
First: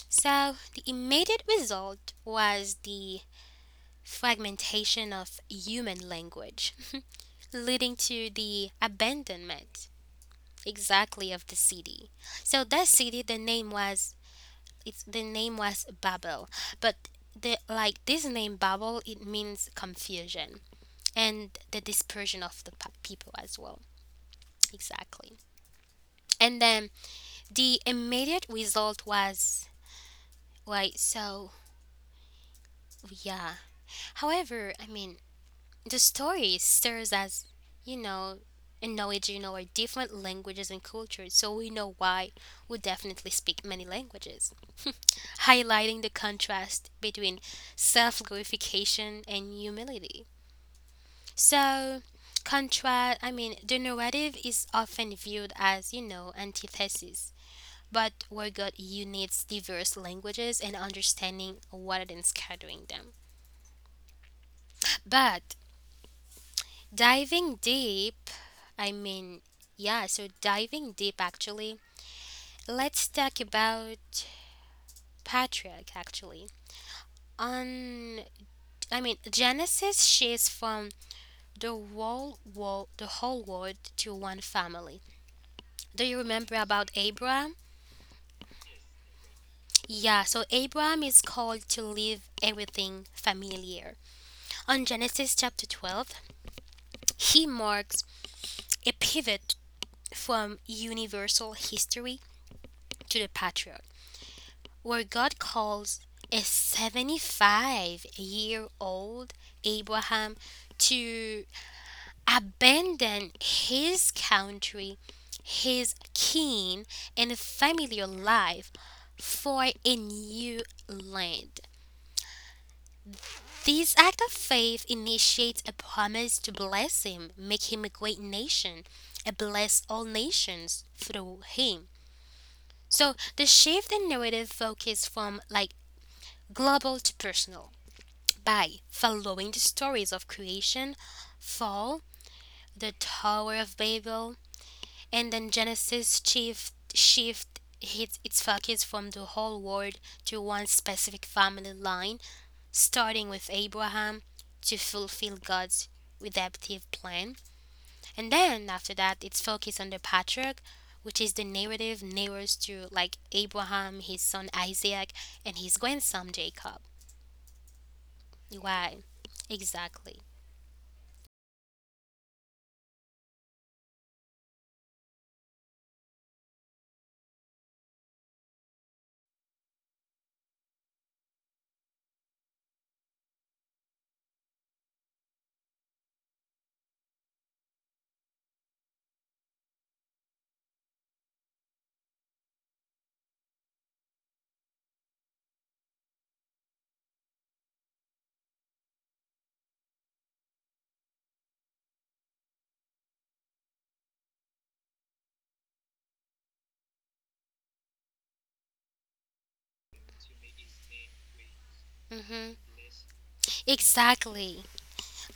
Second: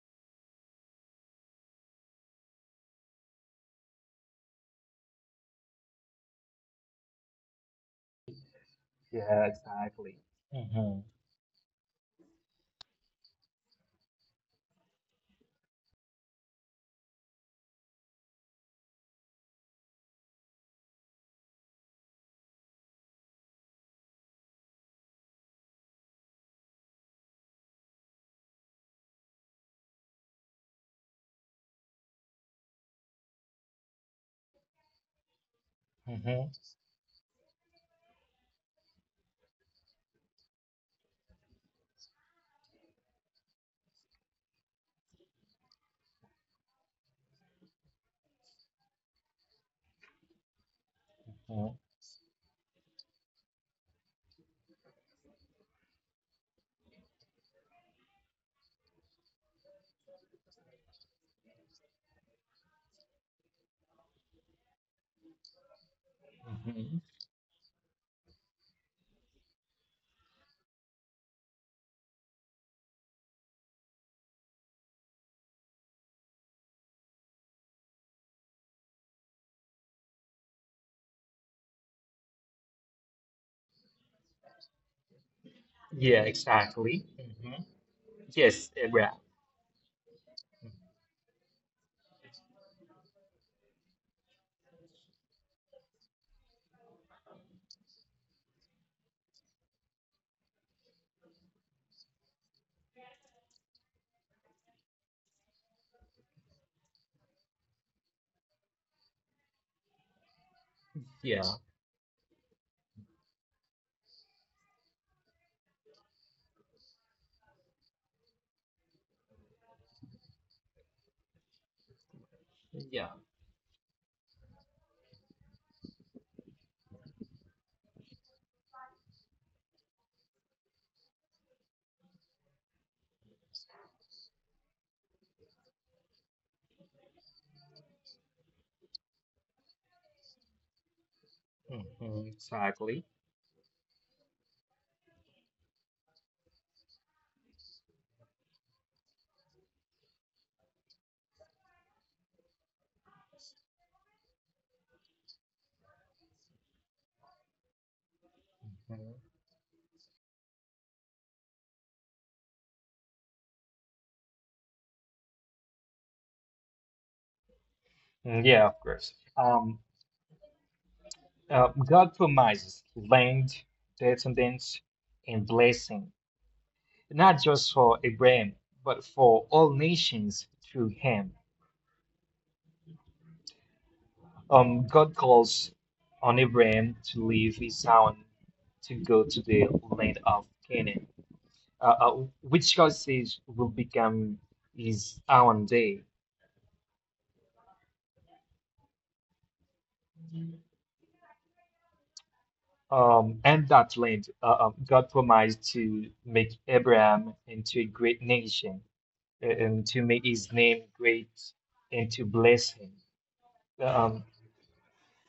A: So, the immediate result was the fragmentation of human language, (laughs) leading to the
B: Yeah,
A: abandonment,
B: exactly. Mhm.
A: exactly, of the city. So that city, the name was it's the name was Babel, but the like this name Babel it means confusion and the dispersion of the people as well. Exactly. And then the immediate result was like so yeah. However, I mean the
B: Mhm.
A: story serves as, you know, a knowledge, you know, our different languages and cultures, so we know why we definitely speak many languages, highlighting the contrast between self glorification and humility.
B: Mhm.
A: So, contrast, I mean, the narrative is often viewed as, you know, antithesis, but where God unites diverse languages and understanding rather than scattering them. But
B: Mhm.
A: diving deep, I mean, yeah, so diving deep actually. Let's talk about Patriarch actually. On, I mean, Genesis shifts from the whole world to one family. Do you
B: Yeah,
A: remember about
B: exactly.
A: Abraham?
B: Mhm. Yes, yeah,
A: Yeah, so Abraham is called to leave everything familiar. On Genesis chapter 12, he marks a pivot from universal history to the patriarch, where God calls a 75-year-old Abraham to
B: yeah,
A: abandon his country, his kin, and familiar life for a new land.
B: yeah.
A: This act of faith initiates a promise to bless him, make him a great nation, and bless all nations through him. So the shift in narrative focus from like global to personal, by following the stories of creation, fall,
B: Mhm.
A: the
B: Exactly.
A: Tower of Babel, and then Genesis shift hit its focus from the whole world to one specific family line, starting with Abraham to fulfill God's redemptive plan. And then after that, it's focused on the patriarch, which is the narrative narrows to like Abraham, his son Isaac, and his grandson Jacob.
B: Mm, yeah, of
A: Why?
B: course.
A: Exactly.
B: God promises land, descendants, and blessing, not just for Abraham, but for all nations through him. God calls on Abraham to leave his town to go to the land of Canaan, uh, uh, which God says will become his own day. And that land, God promised to make Abraham into a great nation and to make his name great and to
A: Mm-hmm.
B: bless him. Um,
A: Exactly.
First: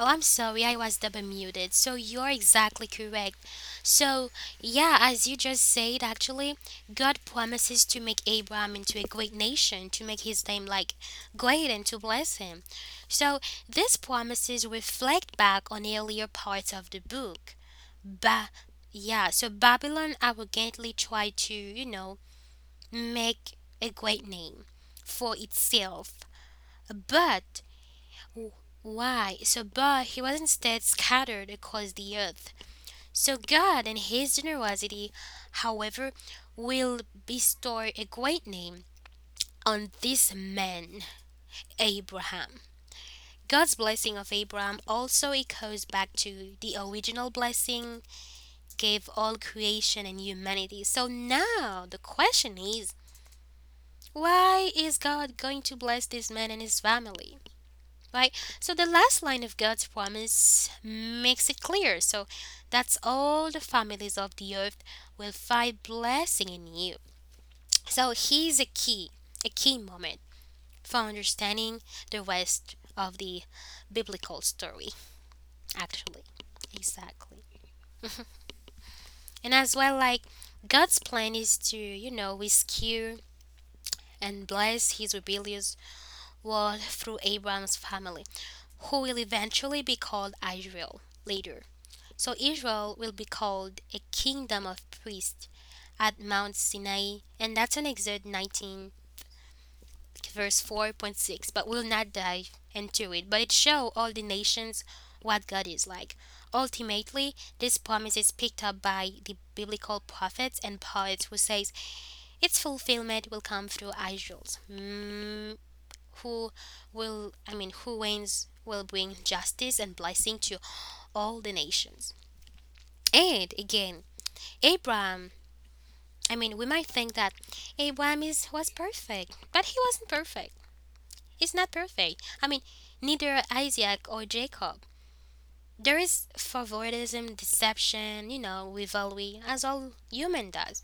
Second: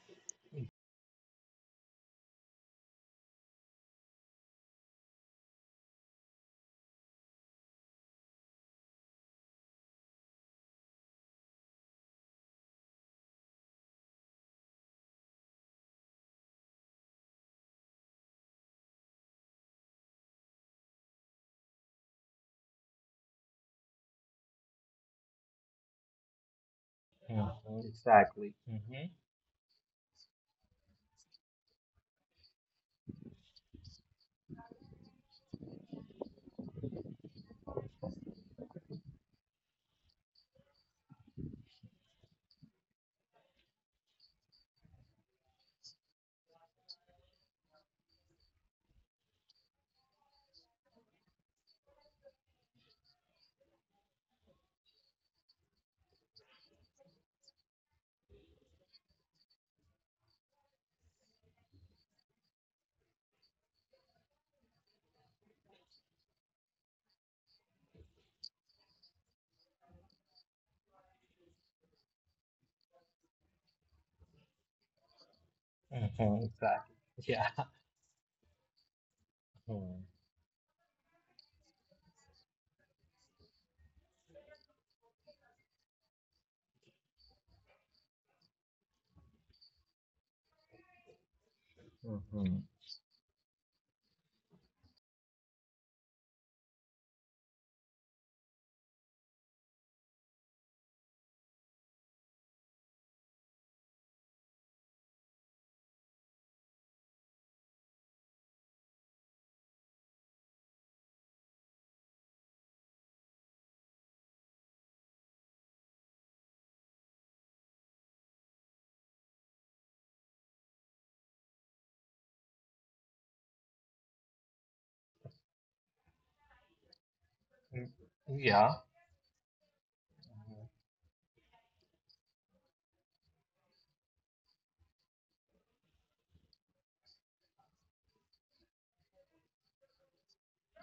A: Oh, I'm sorry, I was double muted. So you're exactly correct. So, yeah, as you just said, actually, God promises to make Abraham into a great nation, to make his name like great and to bless him. So, these promises reflect back on earlier parts of the book. Ba- yeah, so Babylon arrogantly tried to, you know, make a great name for itself. But
B: mhm,
A: W-
B: exactly. Hmm.
A: Why? So, but he was instead scattered across the earth. So, God, in His generosity, however, will bestow a great name on this man, Abraham. God's blessing of Abraham also echoes back to the original blessing gave all creation and humanity. So now the question is, why is God going to bless this man and his family? Right? So the last line of God's promise makes it clear. So that's all the families of the earth will find blessing in you. So he's a key moment for understanding the rest of the biblical story, actually.
B: Exactly.
A: Exactly.
B: Yeah.
A: And as well, like God's plan is to, you know, rescue and bless his rebellious world through Abraham's family, who will eventually be called Israel later. So Israel will be called a kingdom of priests at Mount Sinai, and that's on Exodus 19, verse 4.6. But we'll not dive into it, but it shows all the nations what God is like. Ultimately, this promise is picked up by the biblical prophets and poets who says its fulfillment will come through Israel's who will, I mean, who reigns will bring justice and blessing to all the nations. And again, Abraham, I mean, we might think that
B: Mm,
A: Abraham is, was
B: yeah.
A: perfect, but he wasn't perfect. He's not perfect. I mean, neither Isaac or Jacob. There is favoritism, deception, you know, rivalry, as all human does.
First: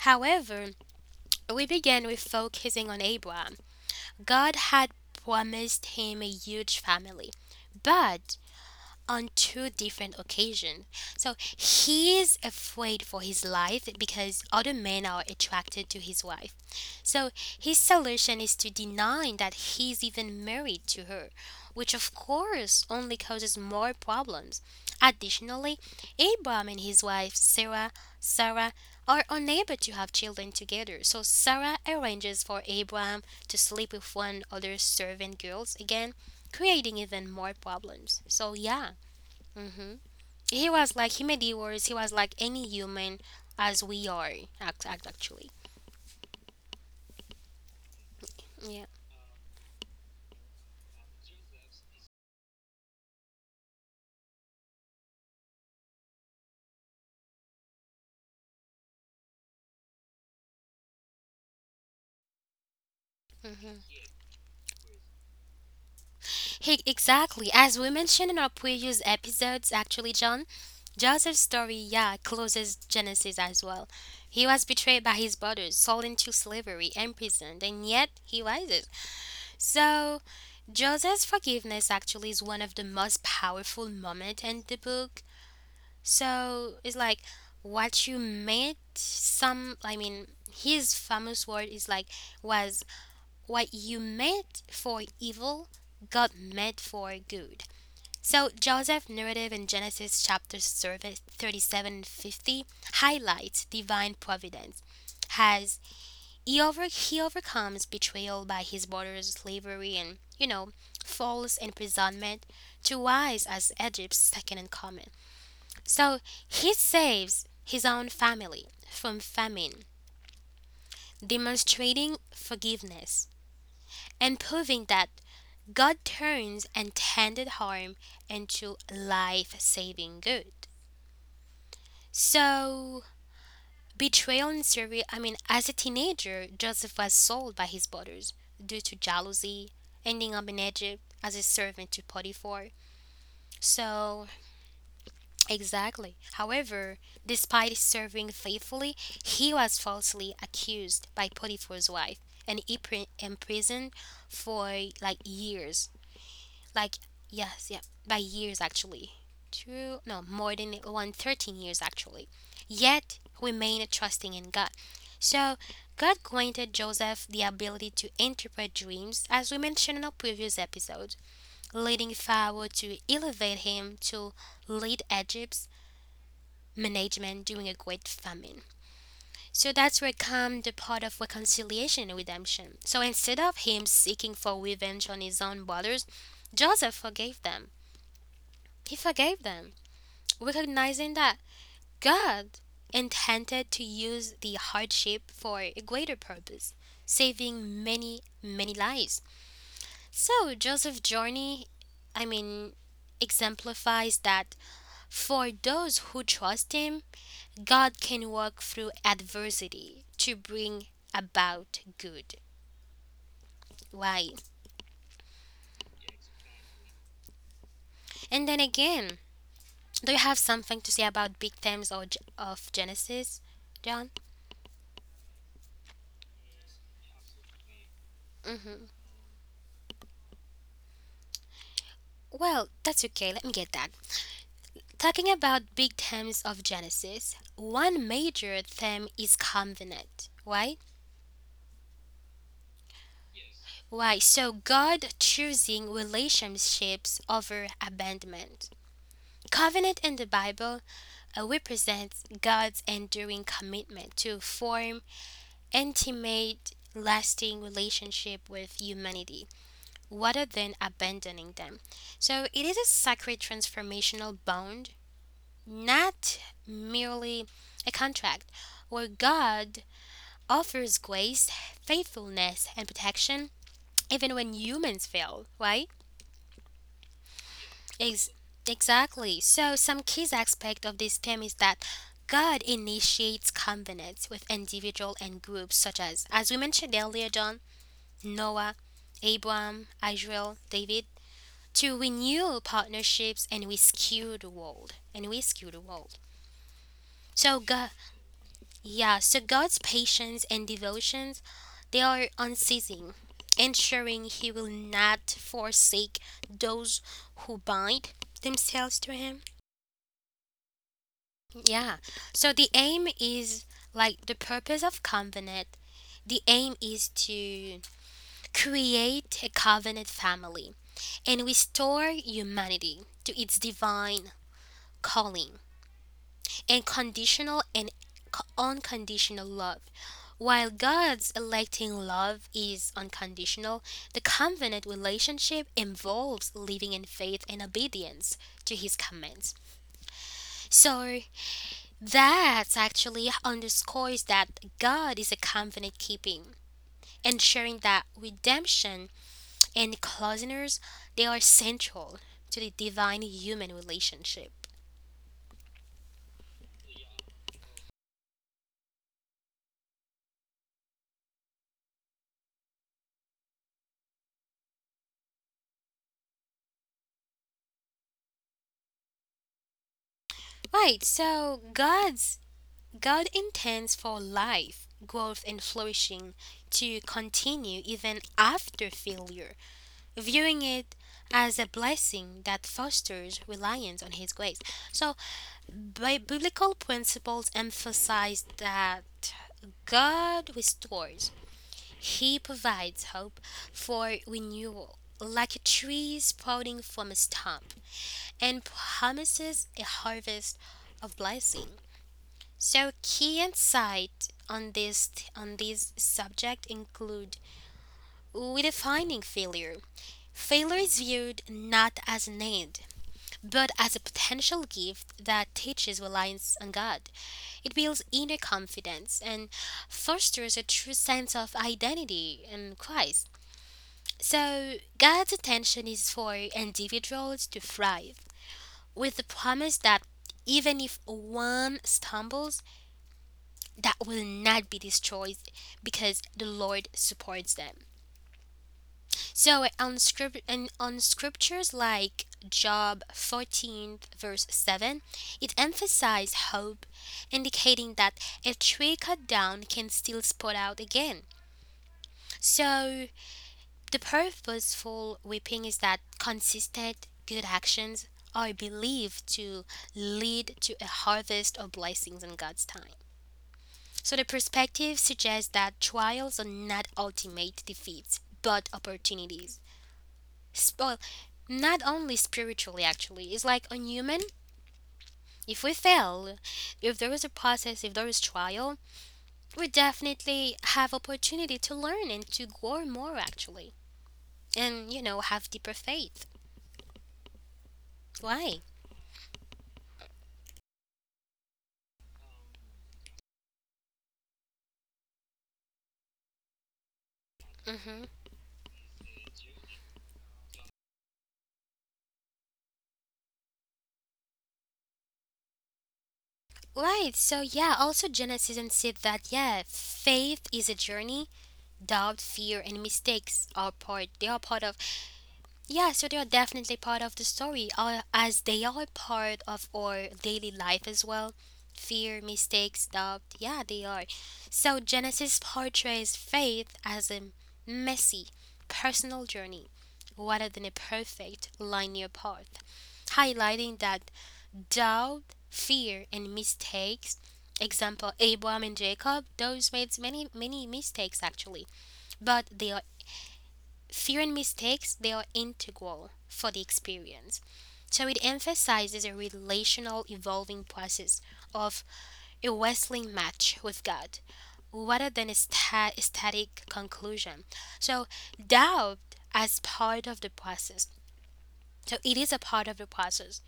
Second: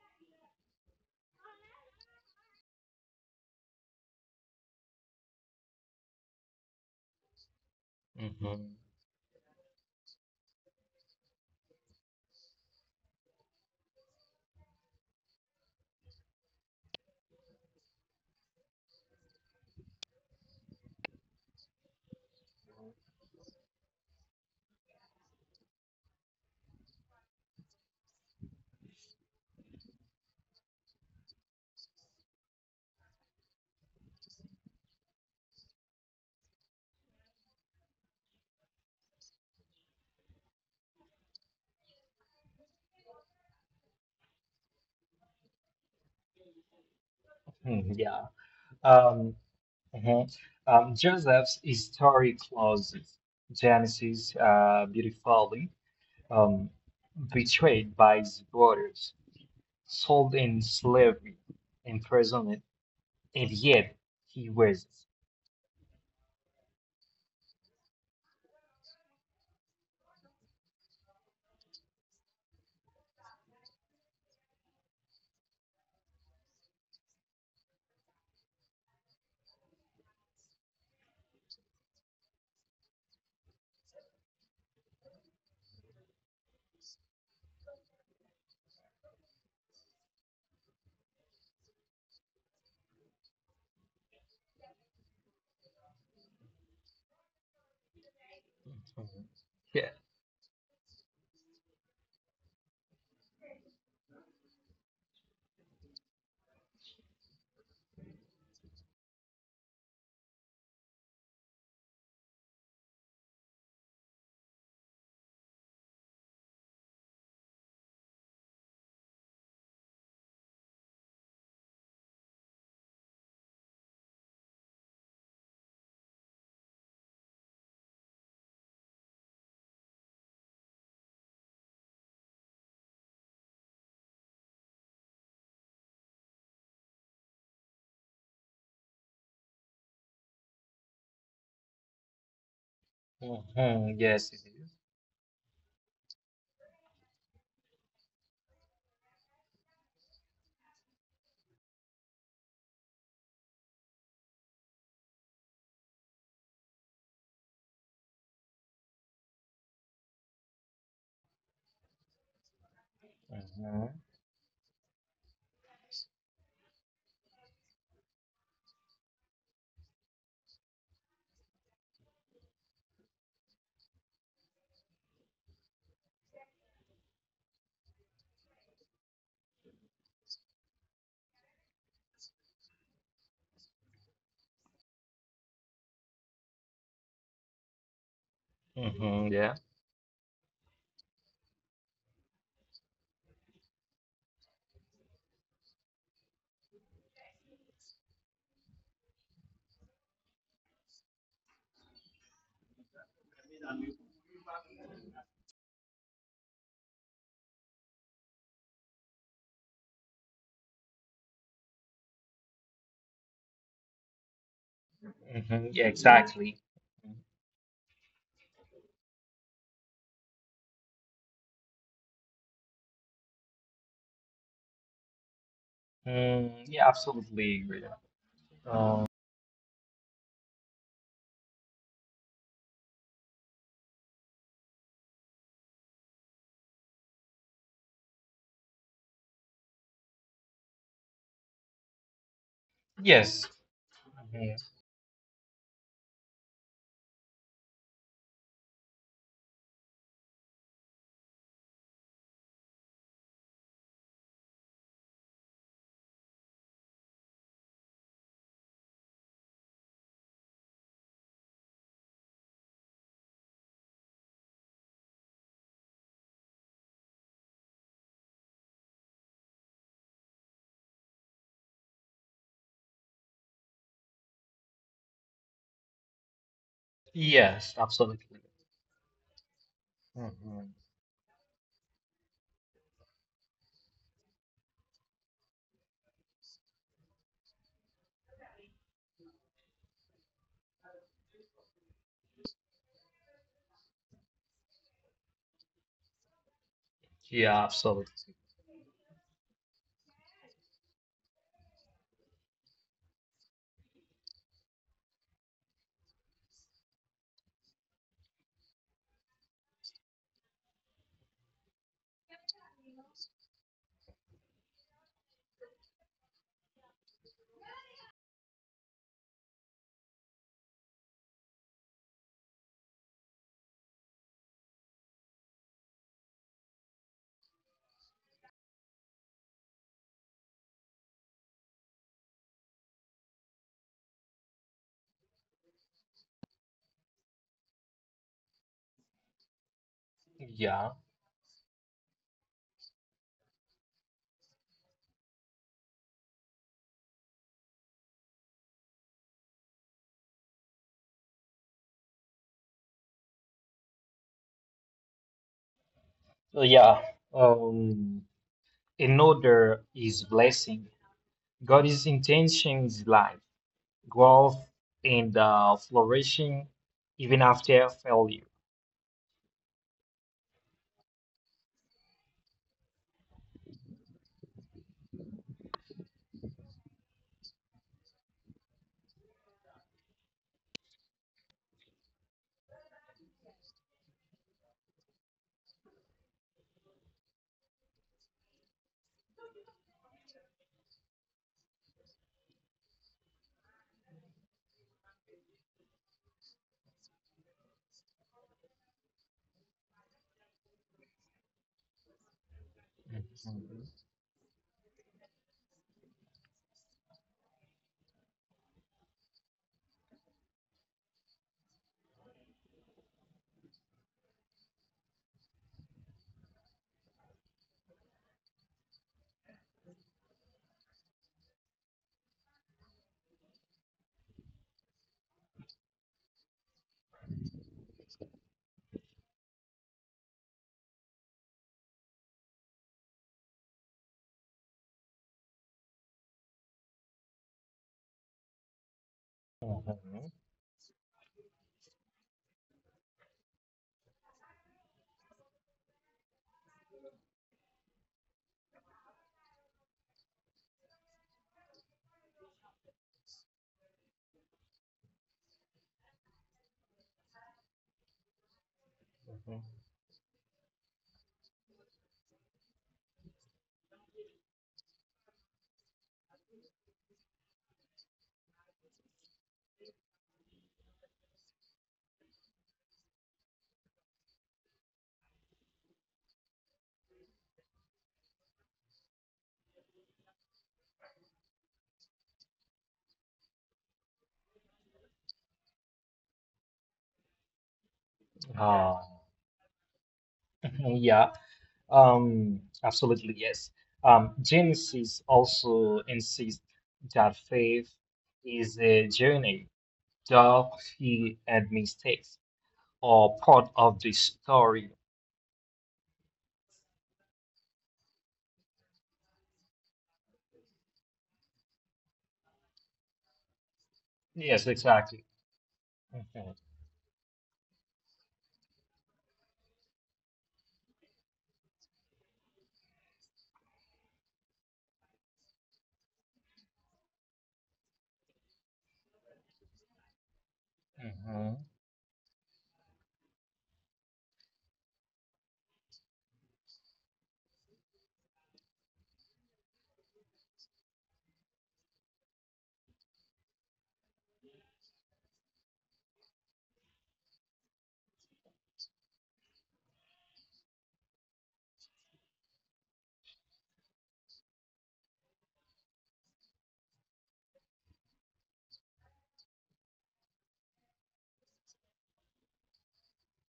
A: However, we begin with focusing on Abraham. God had promised him a huge family, but on two different occasions. So he is afraid for his life because other men are attracted to his wife. So his solution is to deny that he's even married to her, which of course only causes more problems. Additionally, Abraham and his wife Sarah are unable to have children together. So Sarah arranges for Abraham to sleep with one other servant girls again, creating even more problems. So yeah, hmm he was like he made it worse. He was like any human as we are, actually.
B: Mhm, yeah.
A: Yeah.
B: Um, mhm. Joseph's story closes Genesis beautifully, um, betrayed by his brothers, sold in slavery, imprisonment, and yet he raises.
A: He, exactly. As we mentioned in our previous episodes, actually, John, Joseph's story, yeah, closes Genesis as well. He was betrayed by his brothers, sold into slavery, imprisoned, and yet he rises. So, Joseph's forgiveness actually is one of the most powerful moments in the book. So, it's like what you meant, some, I mean, his famous word is like, was what you meant for evil, God meant for good. So, Joseph's
B: Mhm,
A: narrative in
B: yeah.
A: Genesis chapters 37 and 50 highlights divine providence as he overcomes betrayal by his brother's slavery and, you know, false imprisonment to rise as Egypt's second in command. So, he saves his own family from famine, demonstrating forgiveness and proving that God turns intended harm into life saving good. So, betrayal in Serbia, I mean, as a teenager, Joseph was sold by his brothers due to jealousy, ending up in Egypt as a servant to Potiphar.
B: Mhm,
A: So,
B: yes, it
A: exactly. However, despite serving faithfully, he was falsely accused by Potiphar's wife and he imprisoned for like years. Like, yes, yeah, by years actually. Two, no, more than one 13 years actually. Yet remained
B: is.
A: trusting in God. So God granted Joseph the ability to interpret dreams, as we mentioned in our previous episode, leading Pharaoh to elevate him to lead Egypt's management during a great famine. So that's where comes the part of reconciliation and redemption. So instead of him seeking for revenge on his own brothers, Joseph forgave them, he
B: Hmm,
A: forgave
B: yeah.
A: them, recognizing that God intended to use the hardship for a greater purpose, saving many, many lives. So Joseph's journey, I mean, exemplifies that for those who trust him, God can work through adversity to bring about good. Right.
B: Hmm. Yeah, exactly.
A: And then again, do you have something to say about big themes or, of Genesis, John?
B: Mm, yeah, absolutely agree.
A: Hmm.
B: Um,
A: Well, that's okay, let me get that. Talking about big themes of Genesis, one major theme is covenant. Why?
B: yes.
A: Why? So
B: Mhm.
A: God choosing relationships over abandonment. Covenant in the Bible represents God's enduring commitment to form intimate, lasting relationship with humanity, rather than abandoning them. So it is a sacred transformational bond, not merely a contract, where God offers grace, faithfulness, and protection even when humans fail, right?
B: Yes,
A: Ex-
B: absolutely.
A: exactly. So, some key
B: Hmm.
A: aspect of this theme is that God initiates covenants with individual and groups, such as we mentioned earlier, John, Noah, Abraham, Israel, David, to renew partnerships and rescue the world. And rescue the world.
B: Yeah,
A: So, God,
B: absolutely.
A: yeah, so God's patience and devotions, they are unceasing, ensuring he will not forsake those who bind themselves to him. Yeah. So the aim is like the purpose of covenant. The aim is to create a covenant family and restore humanity to its divine calling. And conditional and unconditional love. While God's electing love is unconditional, the covenant relationship involves living in faith and obedience to his commands.
B: Yeah.
A: So that actually underscores that God is a covenant keeping, ensuring that redemption and closeness, they are central to the divine human relationship.
B: Yeah. Um, in order is blessing. God is intention is life, growth, and flourishing even after failure.
A: Right, so God intends for life, growth, and flourishing to continue even after failure, viewing it as a blessing that fosters reliance on His grace. So, biblical principles emphasize that God restores, He provides hope for renewal, like a tree sprouting from a stump, and promises a harvest of blessing. So key insight on this subject include redefining failure. Failure is viewed not as an end, but as a potential gift that teaches reliance on God. It builds inner confidence and fosters a true sense of identity in Christ. So God's attention is for individuals to thrive, with the promise that even if one stumbles, that will not be destroyed because the Lord supports them. So on
B: Mhm,
A: script and on scriptures like Job 14 verse 7, it emphasizes hope, indicating that a tree cut down can still sprout out again. So the purposeful weeping is that consistent good actions are believed to
B: mhm.
A: lead to a harvest of blessings in God's time. So the perspective suggests that trials are not ultimate defeats, but opportunities. Well, not only spiritually, actually, it's like on human. If we fail, if there is a process, if there is trial, we definitely have opportunity to learn and to grow more, actually, and have deeper faith. Why?
B: Ah, (laughs) yeah, absolutely, yes. Genesis also insists that faith
A: Mm-hmm.
B: is a journey. Doubt, fear, and mistakes are part of the story.
A: Right. So yeah. Also, Genesis said that, yeah, faith is a journey. Doubt, fear, and mistakes are part. They are part
B: Yes,
A: of.
B: exactly.
A: Yeah, so they are
B: Mhm,
A: definitely part of the story, as they are part of our daily life as well. Fear, mistakes, doubt, yeah, they are. So Genesis portrays faith as a messy, personal journey rather than a perfect,
B: mhm.
A: linear path, highlighting that doubt, fear, and mistakes. Example: Abraham and Jacob. Those made many, many mistakes actually, but they are. Fear and mistakes, they are integral for the experience. So it emphasizes a relational evolving process of a wrestling match with God rather than a static conclusion. So doubt as part of the process. So it is a part of the process,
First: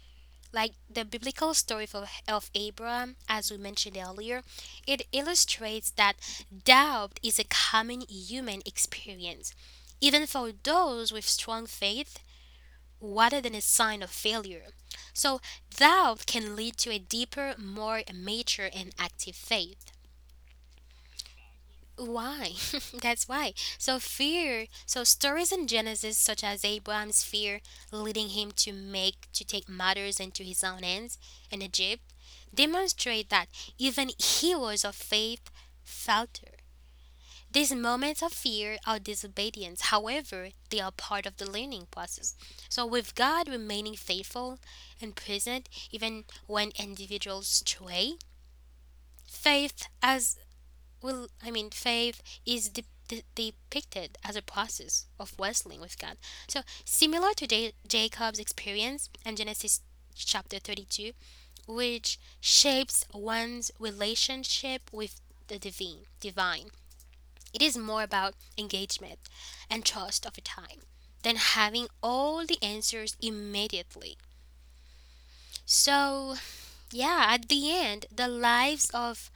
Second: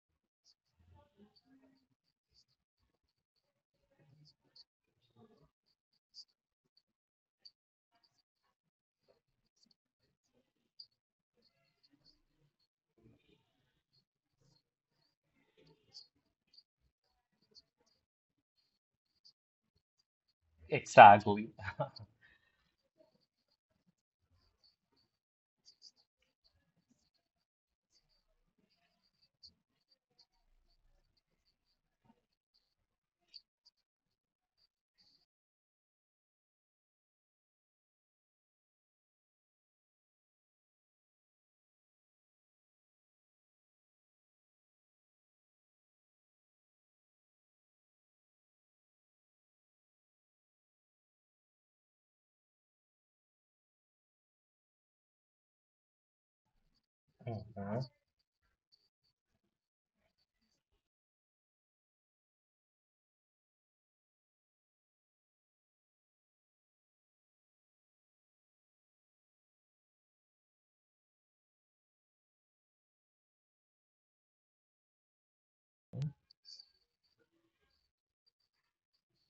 A: like the biblical story of Abraham. As we mentioned earlier, it illustrates that doubt is a common human experience, even for those with strong faith, rather than a sign of failure. So, doubt can lead to a deeper, more mature, and active faith.
B: Exactly.
A: Why? (laughs) That's why. So fear. So stories in Genesis, such as Abraham's fear, leading him to make to take matters into his own hands in Egypt, demonstrate that even heroes of faith falter. These moments of fear are disobedience. However, they are part of the learning process. So with God remaining faithful and present, even when individuals stray, faith as I mean, faith is depicted as a process of wrestling with God. So, similar to
B: Mhm.
A: Jacob's experience in Genesis chapter 32, which shapes one's relationship with the divine. It is more about engagement and trust over time than having all the answers immediately. So, yeah, at the end, the lives of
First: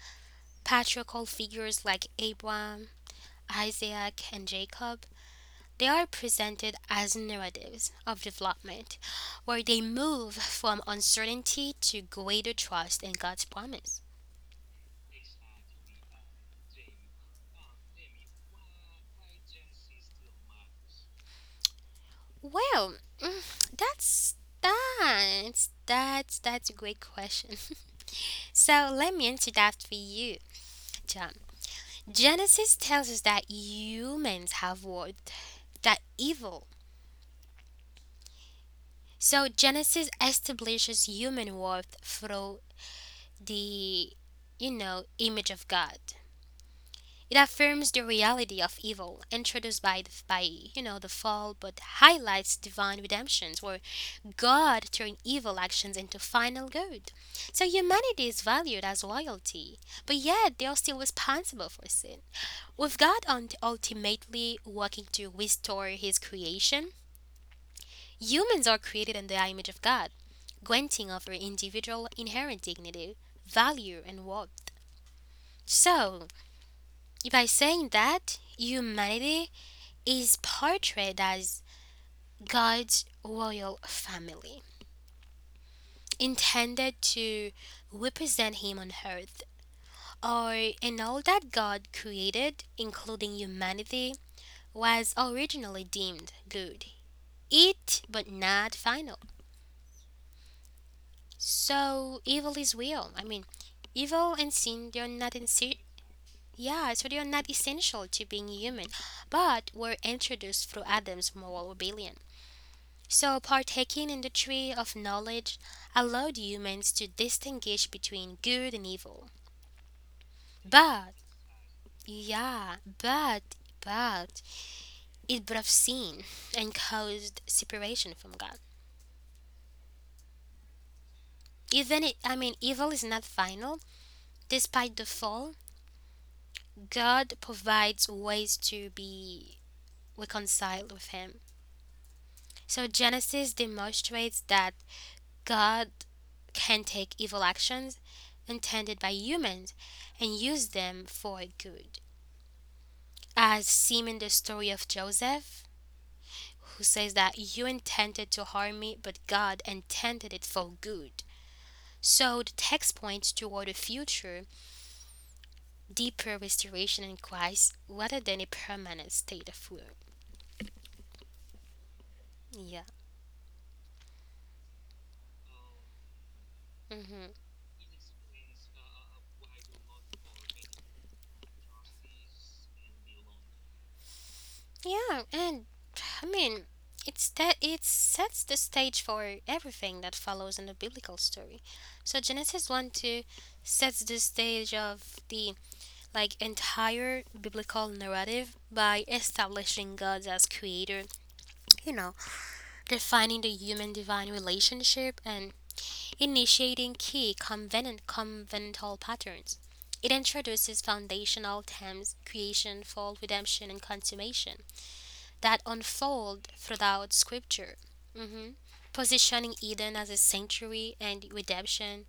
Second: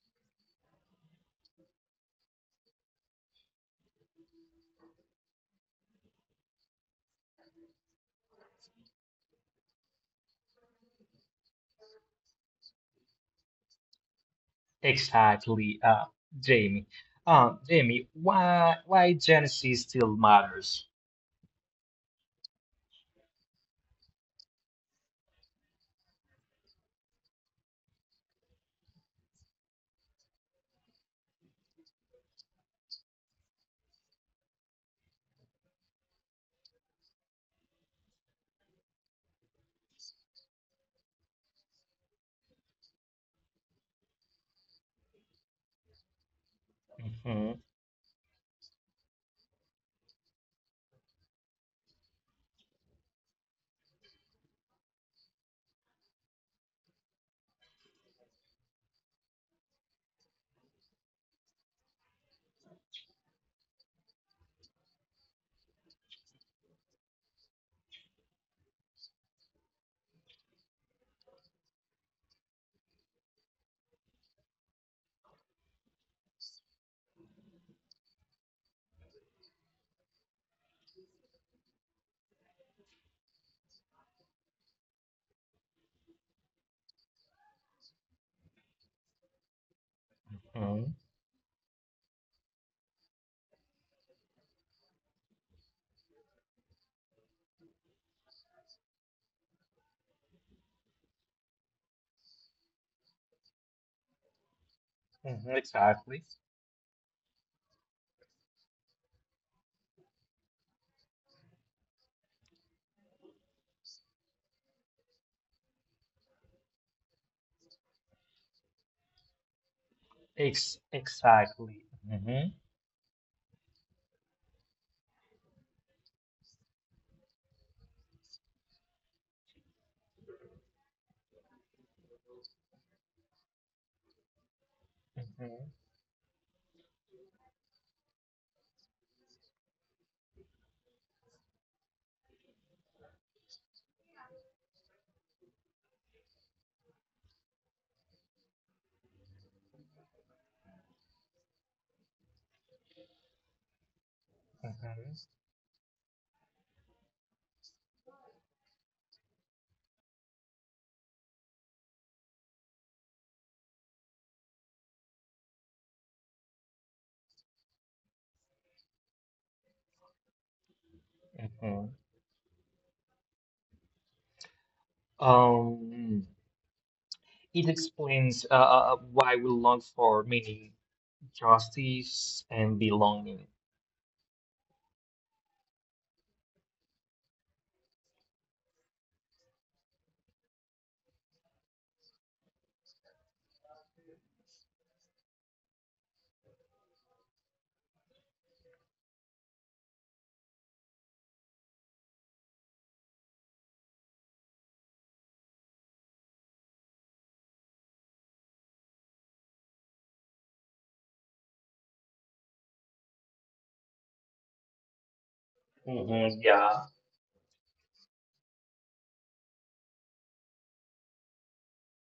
A: patriarchal figures like Abraham, Isaac, and Jacob, they are presented as narratives of development where they move from uncertainty to greater trust in God's promise.
B: Exactly, Jamie. Jamie, why Genesee still matters?
A: Well, that's that's a great question. (laughs) So let me answer that for you, John. Genesis tells us that humans have worth, that evil. So Genesis establishes human worth through the, image of God. It
B: Hmm.
A: affirms the reality of evil introduced by the fall, but highlights divine redemptions where God turned evil actions into final good. So humanity is valued as royalty, but yet they are still responsible for sin. With God ultimately working to restore His creation, humans are created in the image of God, granting of their individual inherent dignity, value, and worth. So, by saying that, humanity is portrayed as God's royal family, intended to represent Him on earth, or
B: Hmm.
A: in all that God created, including humanity, was originally deemed good. It, but not final. So evil is real. I mean, evil and sin they're not in
B: Hmm,
A: si-,
B: exactly.
A: yeah, so they are not essential to being human, but were introduced through Adam's moral rebellion. So, partaking in the tree of knowledge allowed humans to distinguish between good and evil.
B: Ex
A: But,
B: exactly. Hmm.
A: yeah, but, but, it brought sin and caused separation from God. Even, it, I mean, evil is not final. Despite the fall,
B: Hmm.
A: God provides ways to be reconciled with Him. So, Genesis demonstrates that God can take evil actions intended by humans and use them for good. As seen in the story of
B: Hmm.
A: Joseph, who says that you intended to harm me, but God intended it for good. So the text points toward a future, deeper restoration in Christ rather than a permanent state of ruin.
B: Hmm.
A: Yeah.
B: Um,
A: Hmm.
B: it explains why we long for meaning, justice, and belonging.
A: Yeah, and I mean, it's that it sets the stage for everything that follows in the biblical story. So Genesis 1 2 sets the stage of the like entire biblical narrative by establishing God as creator, you know, defining the human divine relationship and initiating key covenantal patterns. It introduces foundational themes: creation, fall, redemption, and consummation that
B: Hmm,
A: unfold
B: yeah.
A: throughout Scripture, hmm positioning Eden as a sanctuary and redemption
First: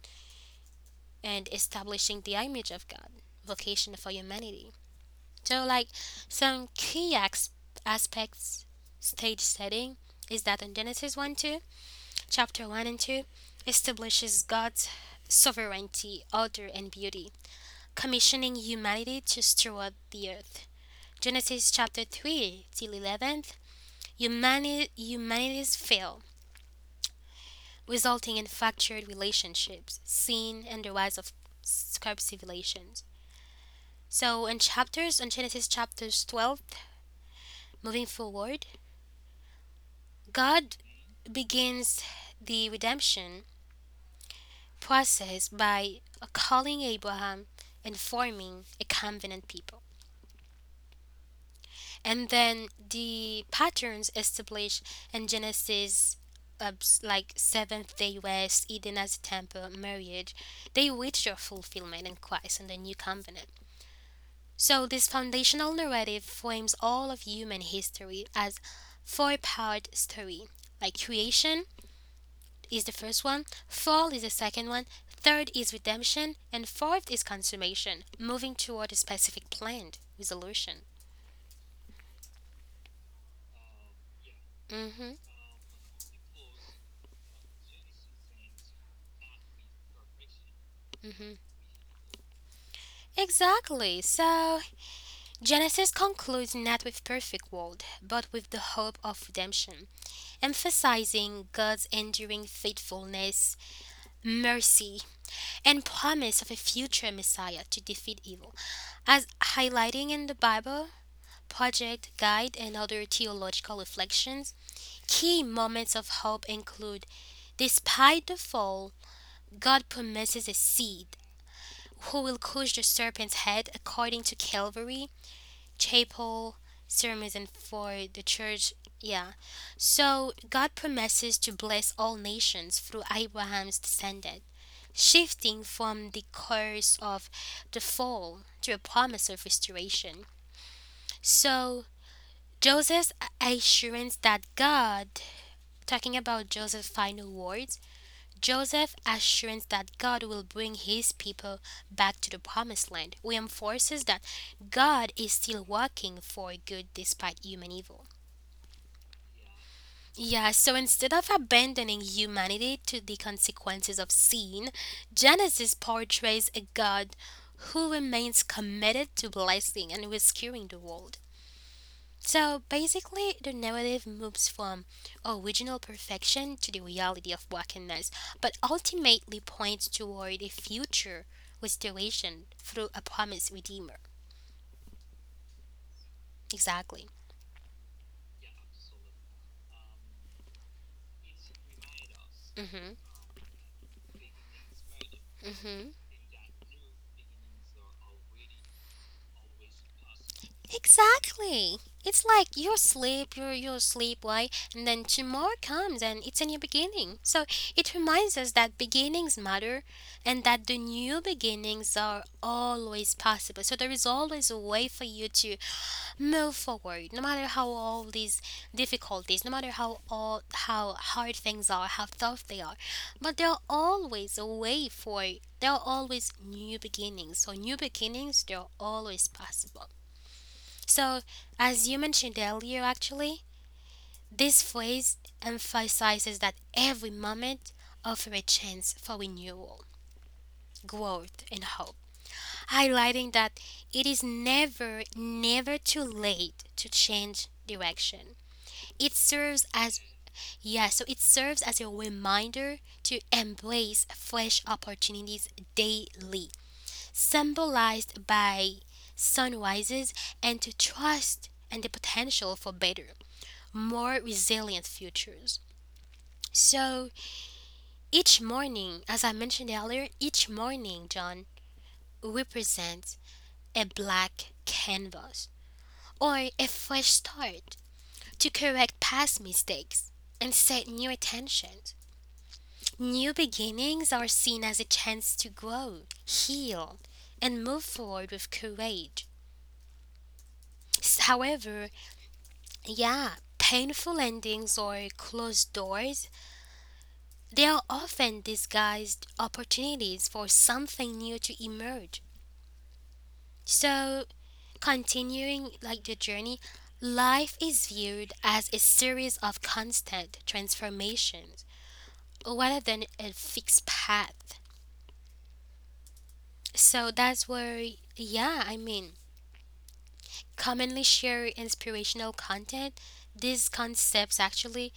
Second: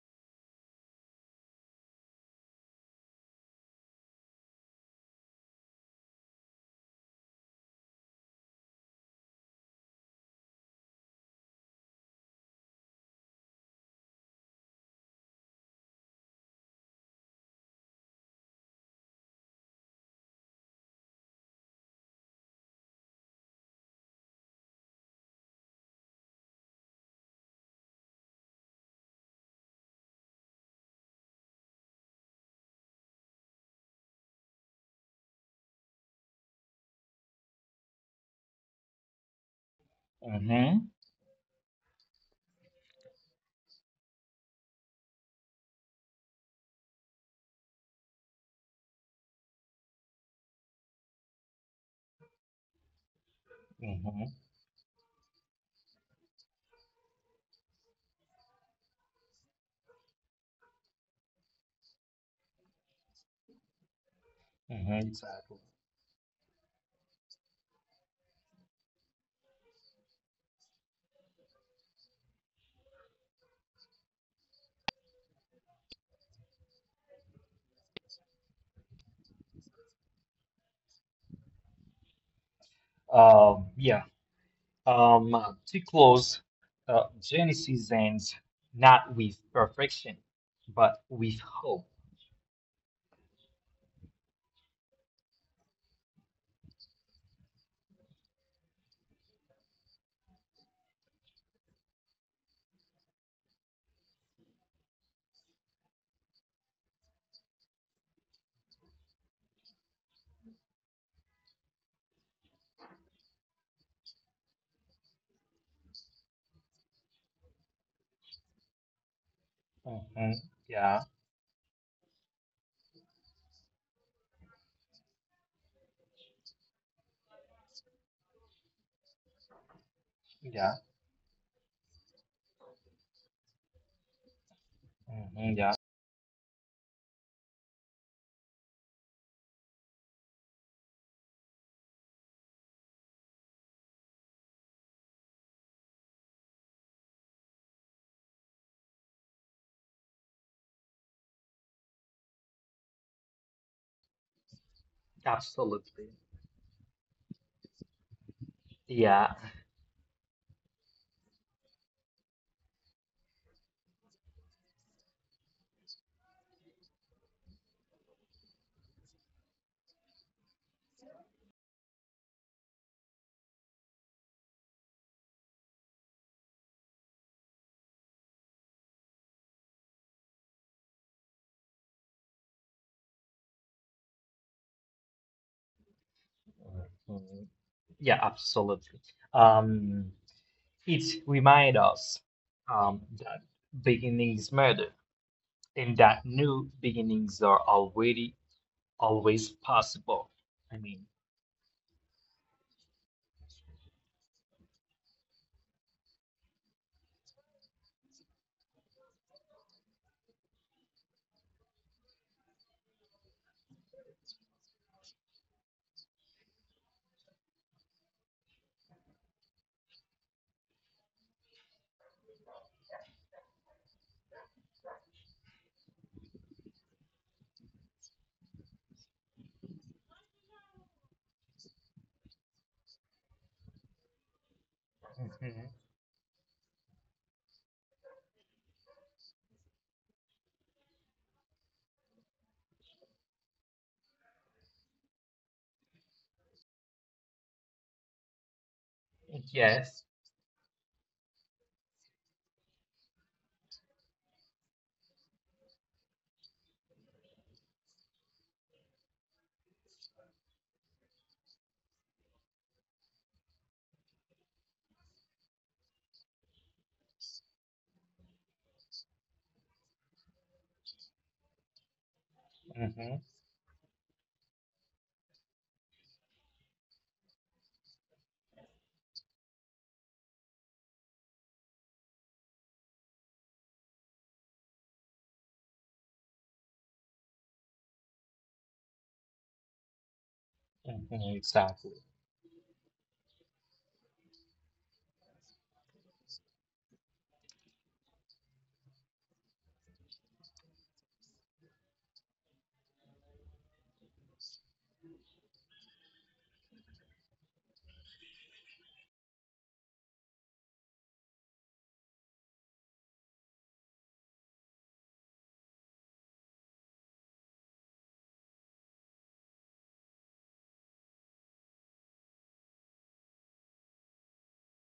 A: and establishing the image of God, vocation for humanity. So, like, some aspects, stage setting is that in Genesis 1 2, chapter 1 and 2, establishes God's sovereignty, order, and beauty, commissioning humanity to steward the earth. Genesis chapter 3 till 11, humanities fail, resulting in fractured relationships, seen and the rise of scarp civilizations. So, in chapters, in Genesis chapters 12, moving forward, God
B: Hmm.
A: begins the redemption process by calling Abraham and forming a covenant people. And then the patterns
B: Hmm.
A: established in Genesis, like Seventh Day West, Eden as a temple, marriage, they reach their fulfillment in Christ and the New Covenant. So
B: Hmm,
A: this
B: exactly.
A: foundational narrative frames all of human history as four-part story. Like creation is the first one, fall is the second one, third is redemption, and fourth is consummation, moving toward a specific planned resolution.
B: Yeah.
A: Hmm.
B: To close, Genesis ends not with perfection, but
A: Hmm.
B: with hope.
A: Exactly. So, Genesis concludes not with perfect world, but with the hope of redemption, emphasizing God's enduring faithfulness, mercy, and promise of a future Messiah to defeat evil. As highlighting in the Bible, project, guide, and other theological reflections, key moments of hope include: despite the fall, God
B: Hmm.
A: promises a seed
B: Yeah,
A: who will crush the serpent's head according to Calvary, chapel sermons for the church, yeah, so God
B: yeah.
A: promises to bless all nations through Abraham's descendant,
B: Hmm,
A: shifting
B: yeah,
A: from the curse of the fall to a promise of restoration. So Joseph's assurance that God, talking about Joseph's final words, Joseph's assurance that God will bring his people back to the promised land reinforces that God is still working
B: absolutely.
A: for good despite human evil.
B: Yeah,
A: Yeah, so instead of abandoning humanity to the consequences of sin, Genesis portrays a God who remains committed to blessing and rescuing the world. So basically, the narrative moves from original perfection to the reality of brokenness, but ultimately points toward a future restoration through a promised redeemer. Exactly.
B: mhm. Yeah, absolutely. Um, it reminds us
A: Mhm.
B: that beginnings matter
A: Mhm.
B: and that new beginnings are already always possible. I mean,
A: Exactly. It's like you sleep, you sleep, right? And then tomorrow comes, and it's a new beginning. So it reminds us that beginnings matter, and that the new beginnings are always possible. So there is always a way for you to move forward, no matter how all these difficulties, no matter how all how hard things are, how tough they are, but there are always a way for it. There are always new beginnings, so new beginnings, they're always possible. So, as you mentioned earlier, actually, this phrase
B: mhm.
A: emphasizes that every moment offers a chance for renewal, growth, and hope, highlighting that it is never too late to change direction. It serves as,
B: Yes.
A: yeah, so it serves as a reminder to embrace fresh opportunities daily, symbolized by sunrises, and to trust and the potential for better, more resilient futures. So each morning, as I mentioned earlier, each morning, John, represents
B: Hmm.
A: a black canvas or a fresh start to correct past mistakes and set new intentions. New beginnings are seen as a chance to grow, heal, and move forward with courage.
B: Hmm, exactly.
A: However, yeah, painful endings or closed doors, they are often disguised opportunities for something new to emerge. So, continuing like the journey, life is viewed as a series of constant transformations rather than a fixed path. So that's where, yeah, I mean, commonly share inspirational content, these concepts actually,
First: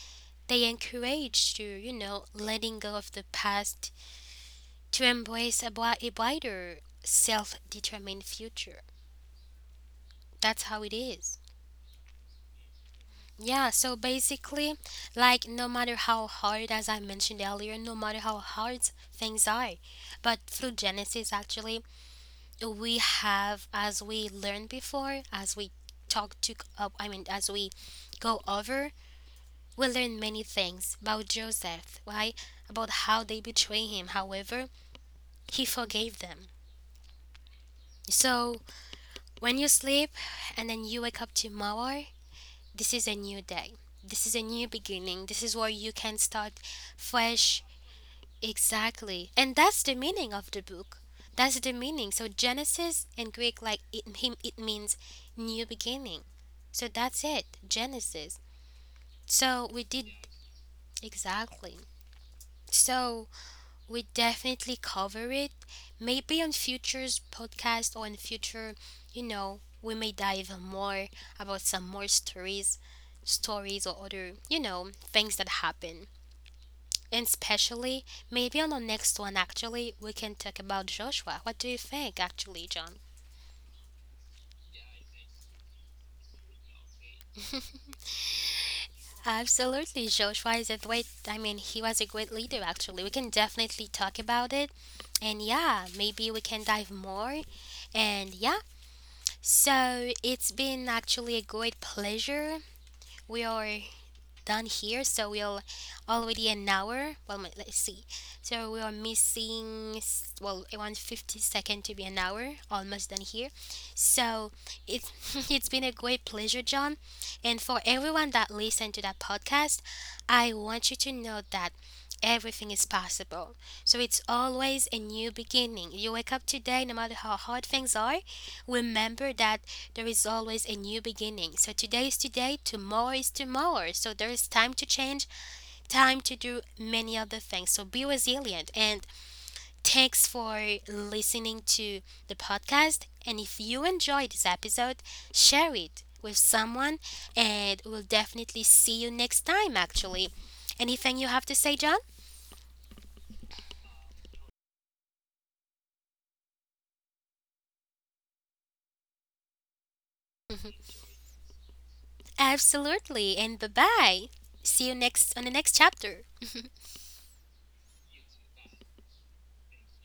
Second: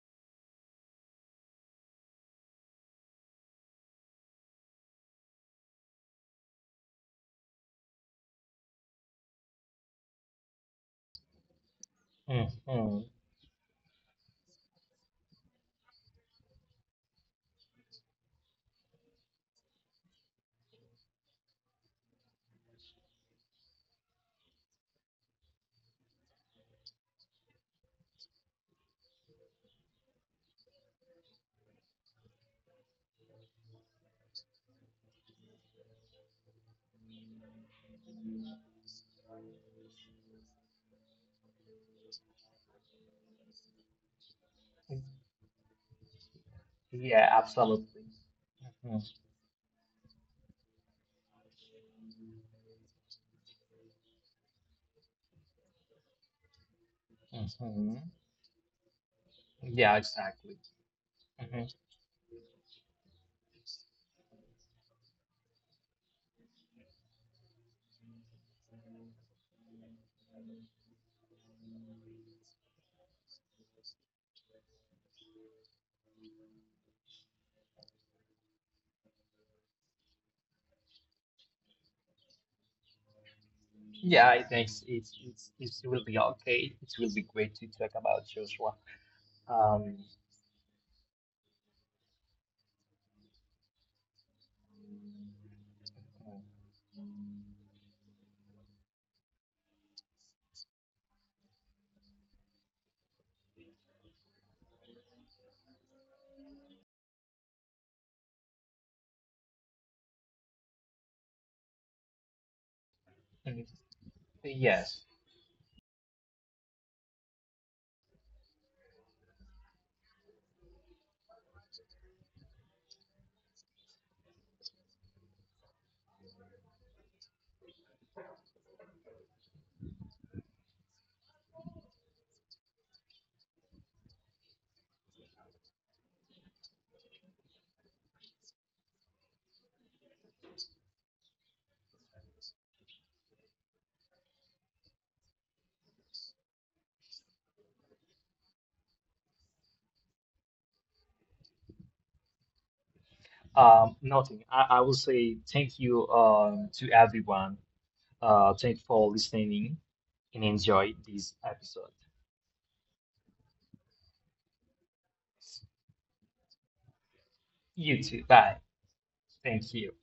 A: they encourage you, letting go of the past to embrace a, a brighter, self-determined future. That's how it is.
B: Mhm.
A: Yeah, so basically, like no matter how hard, as I mentioned earlier, no matter how hard things are, but through Genesis, actually, we have, as we learned before, as we talk to, I mean, as we go over. We learn many things about Joseph, right? About how they betray him. However, he forgave them. So when you sleep and then you wake up tomorrow, this is a new day. This is a new beginning. This is where you can start
B: Yeah,
A: fresh.
B: absolutely. Mhm.
A: Exactly. And that's the meaning of the book. That's the meaning. So Genesis in Greek, like it him, it means new beginning. So that's it.
B: Mhm.
A: Genesis. So we
B: Yeah,
A: did,
B: exactly. Mhm.
A: exactly. So we definitely cover it. Maybe on future's podcast or in future, you know, we may dive more about some more stories, stories or other, you know, things that happen. And especially, maybe on the next one, actually, we can talk about Joshua. What do you think, actually, John?
B: Yeah, I think it will be okay. It will be great to talk about Joshua. Um,
A: Absolutely, Joshua is a great. I mean, he was a great leader. Actually, we can definitely talk about it, and yeah, maybe we can dive more, and yeah. So it's been actually a great pleasure. We are done here, so we'll already an hour. Well, let's see. So we are missing well around fifty second to be an hour, almost done here.
B: mm,
A: So
B: yes.
A: it's, (laughs) it's been a great pleasure, John, and for everyone that listened to that podcast, I want you to know that everything is possible. So it's always a new beginning. You wake up today, no matter how hard things are. Remember that there is always a new beginning. So today is today, tomorrow is tomorrow. So there is time to change, time to do many other things. So be resilient. And thanks for listening to the podcast. And if you enjoyed this episode, share it with someone. And we'll definitely see you next time, actually. Anything you have to say, John?
B: Nothing. I will say thank you to everyone. Thank you for listening and
A: (laughs) Mm-hmm.
B: enjoy this episode.
A: Absolutely. And bye bye. See you next on the next chapter.
B: You too. Bye. Thank you.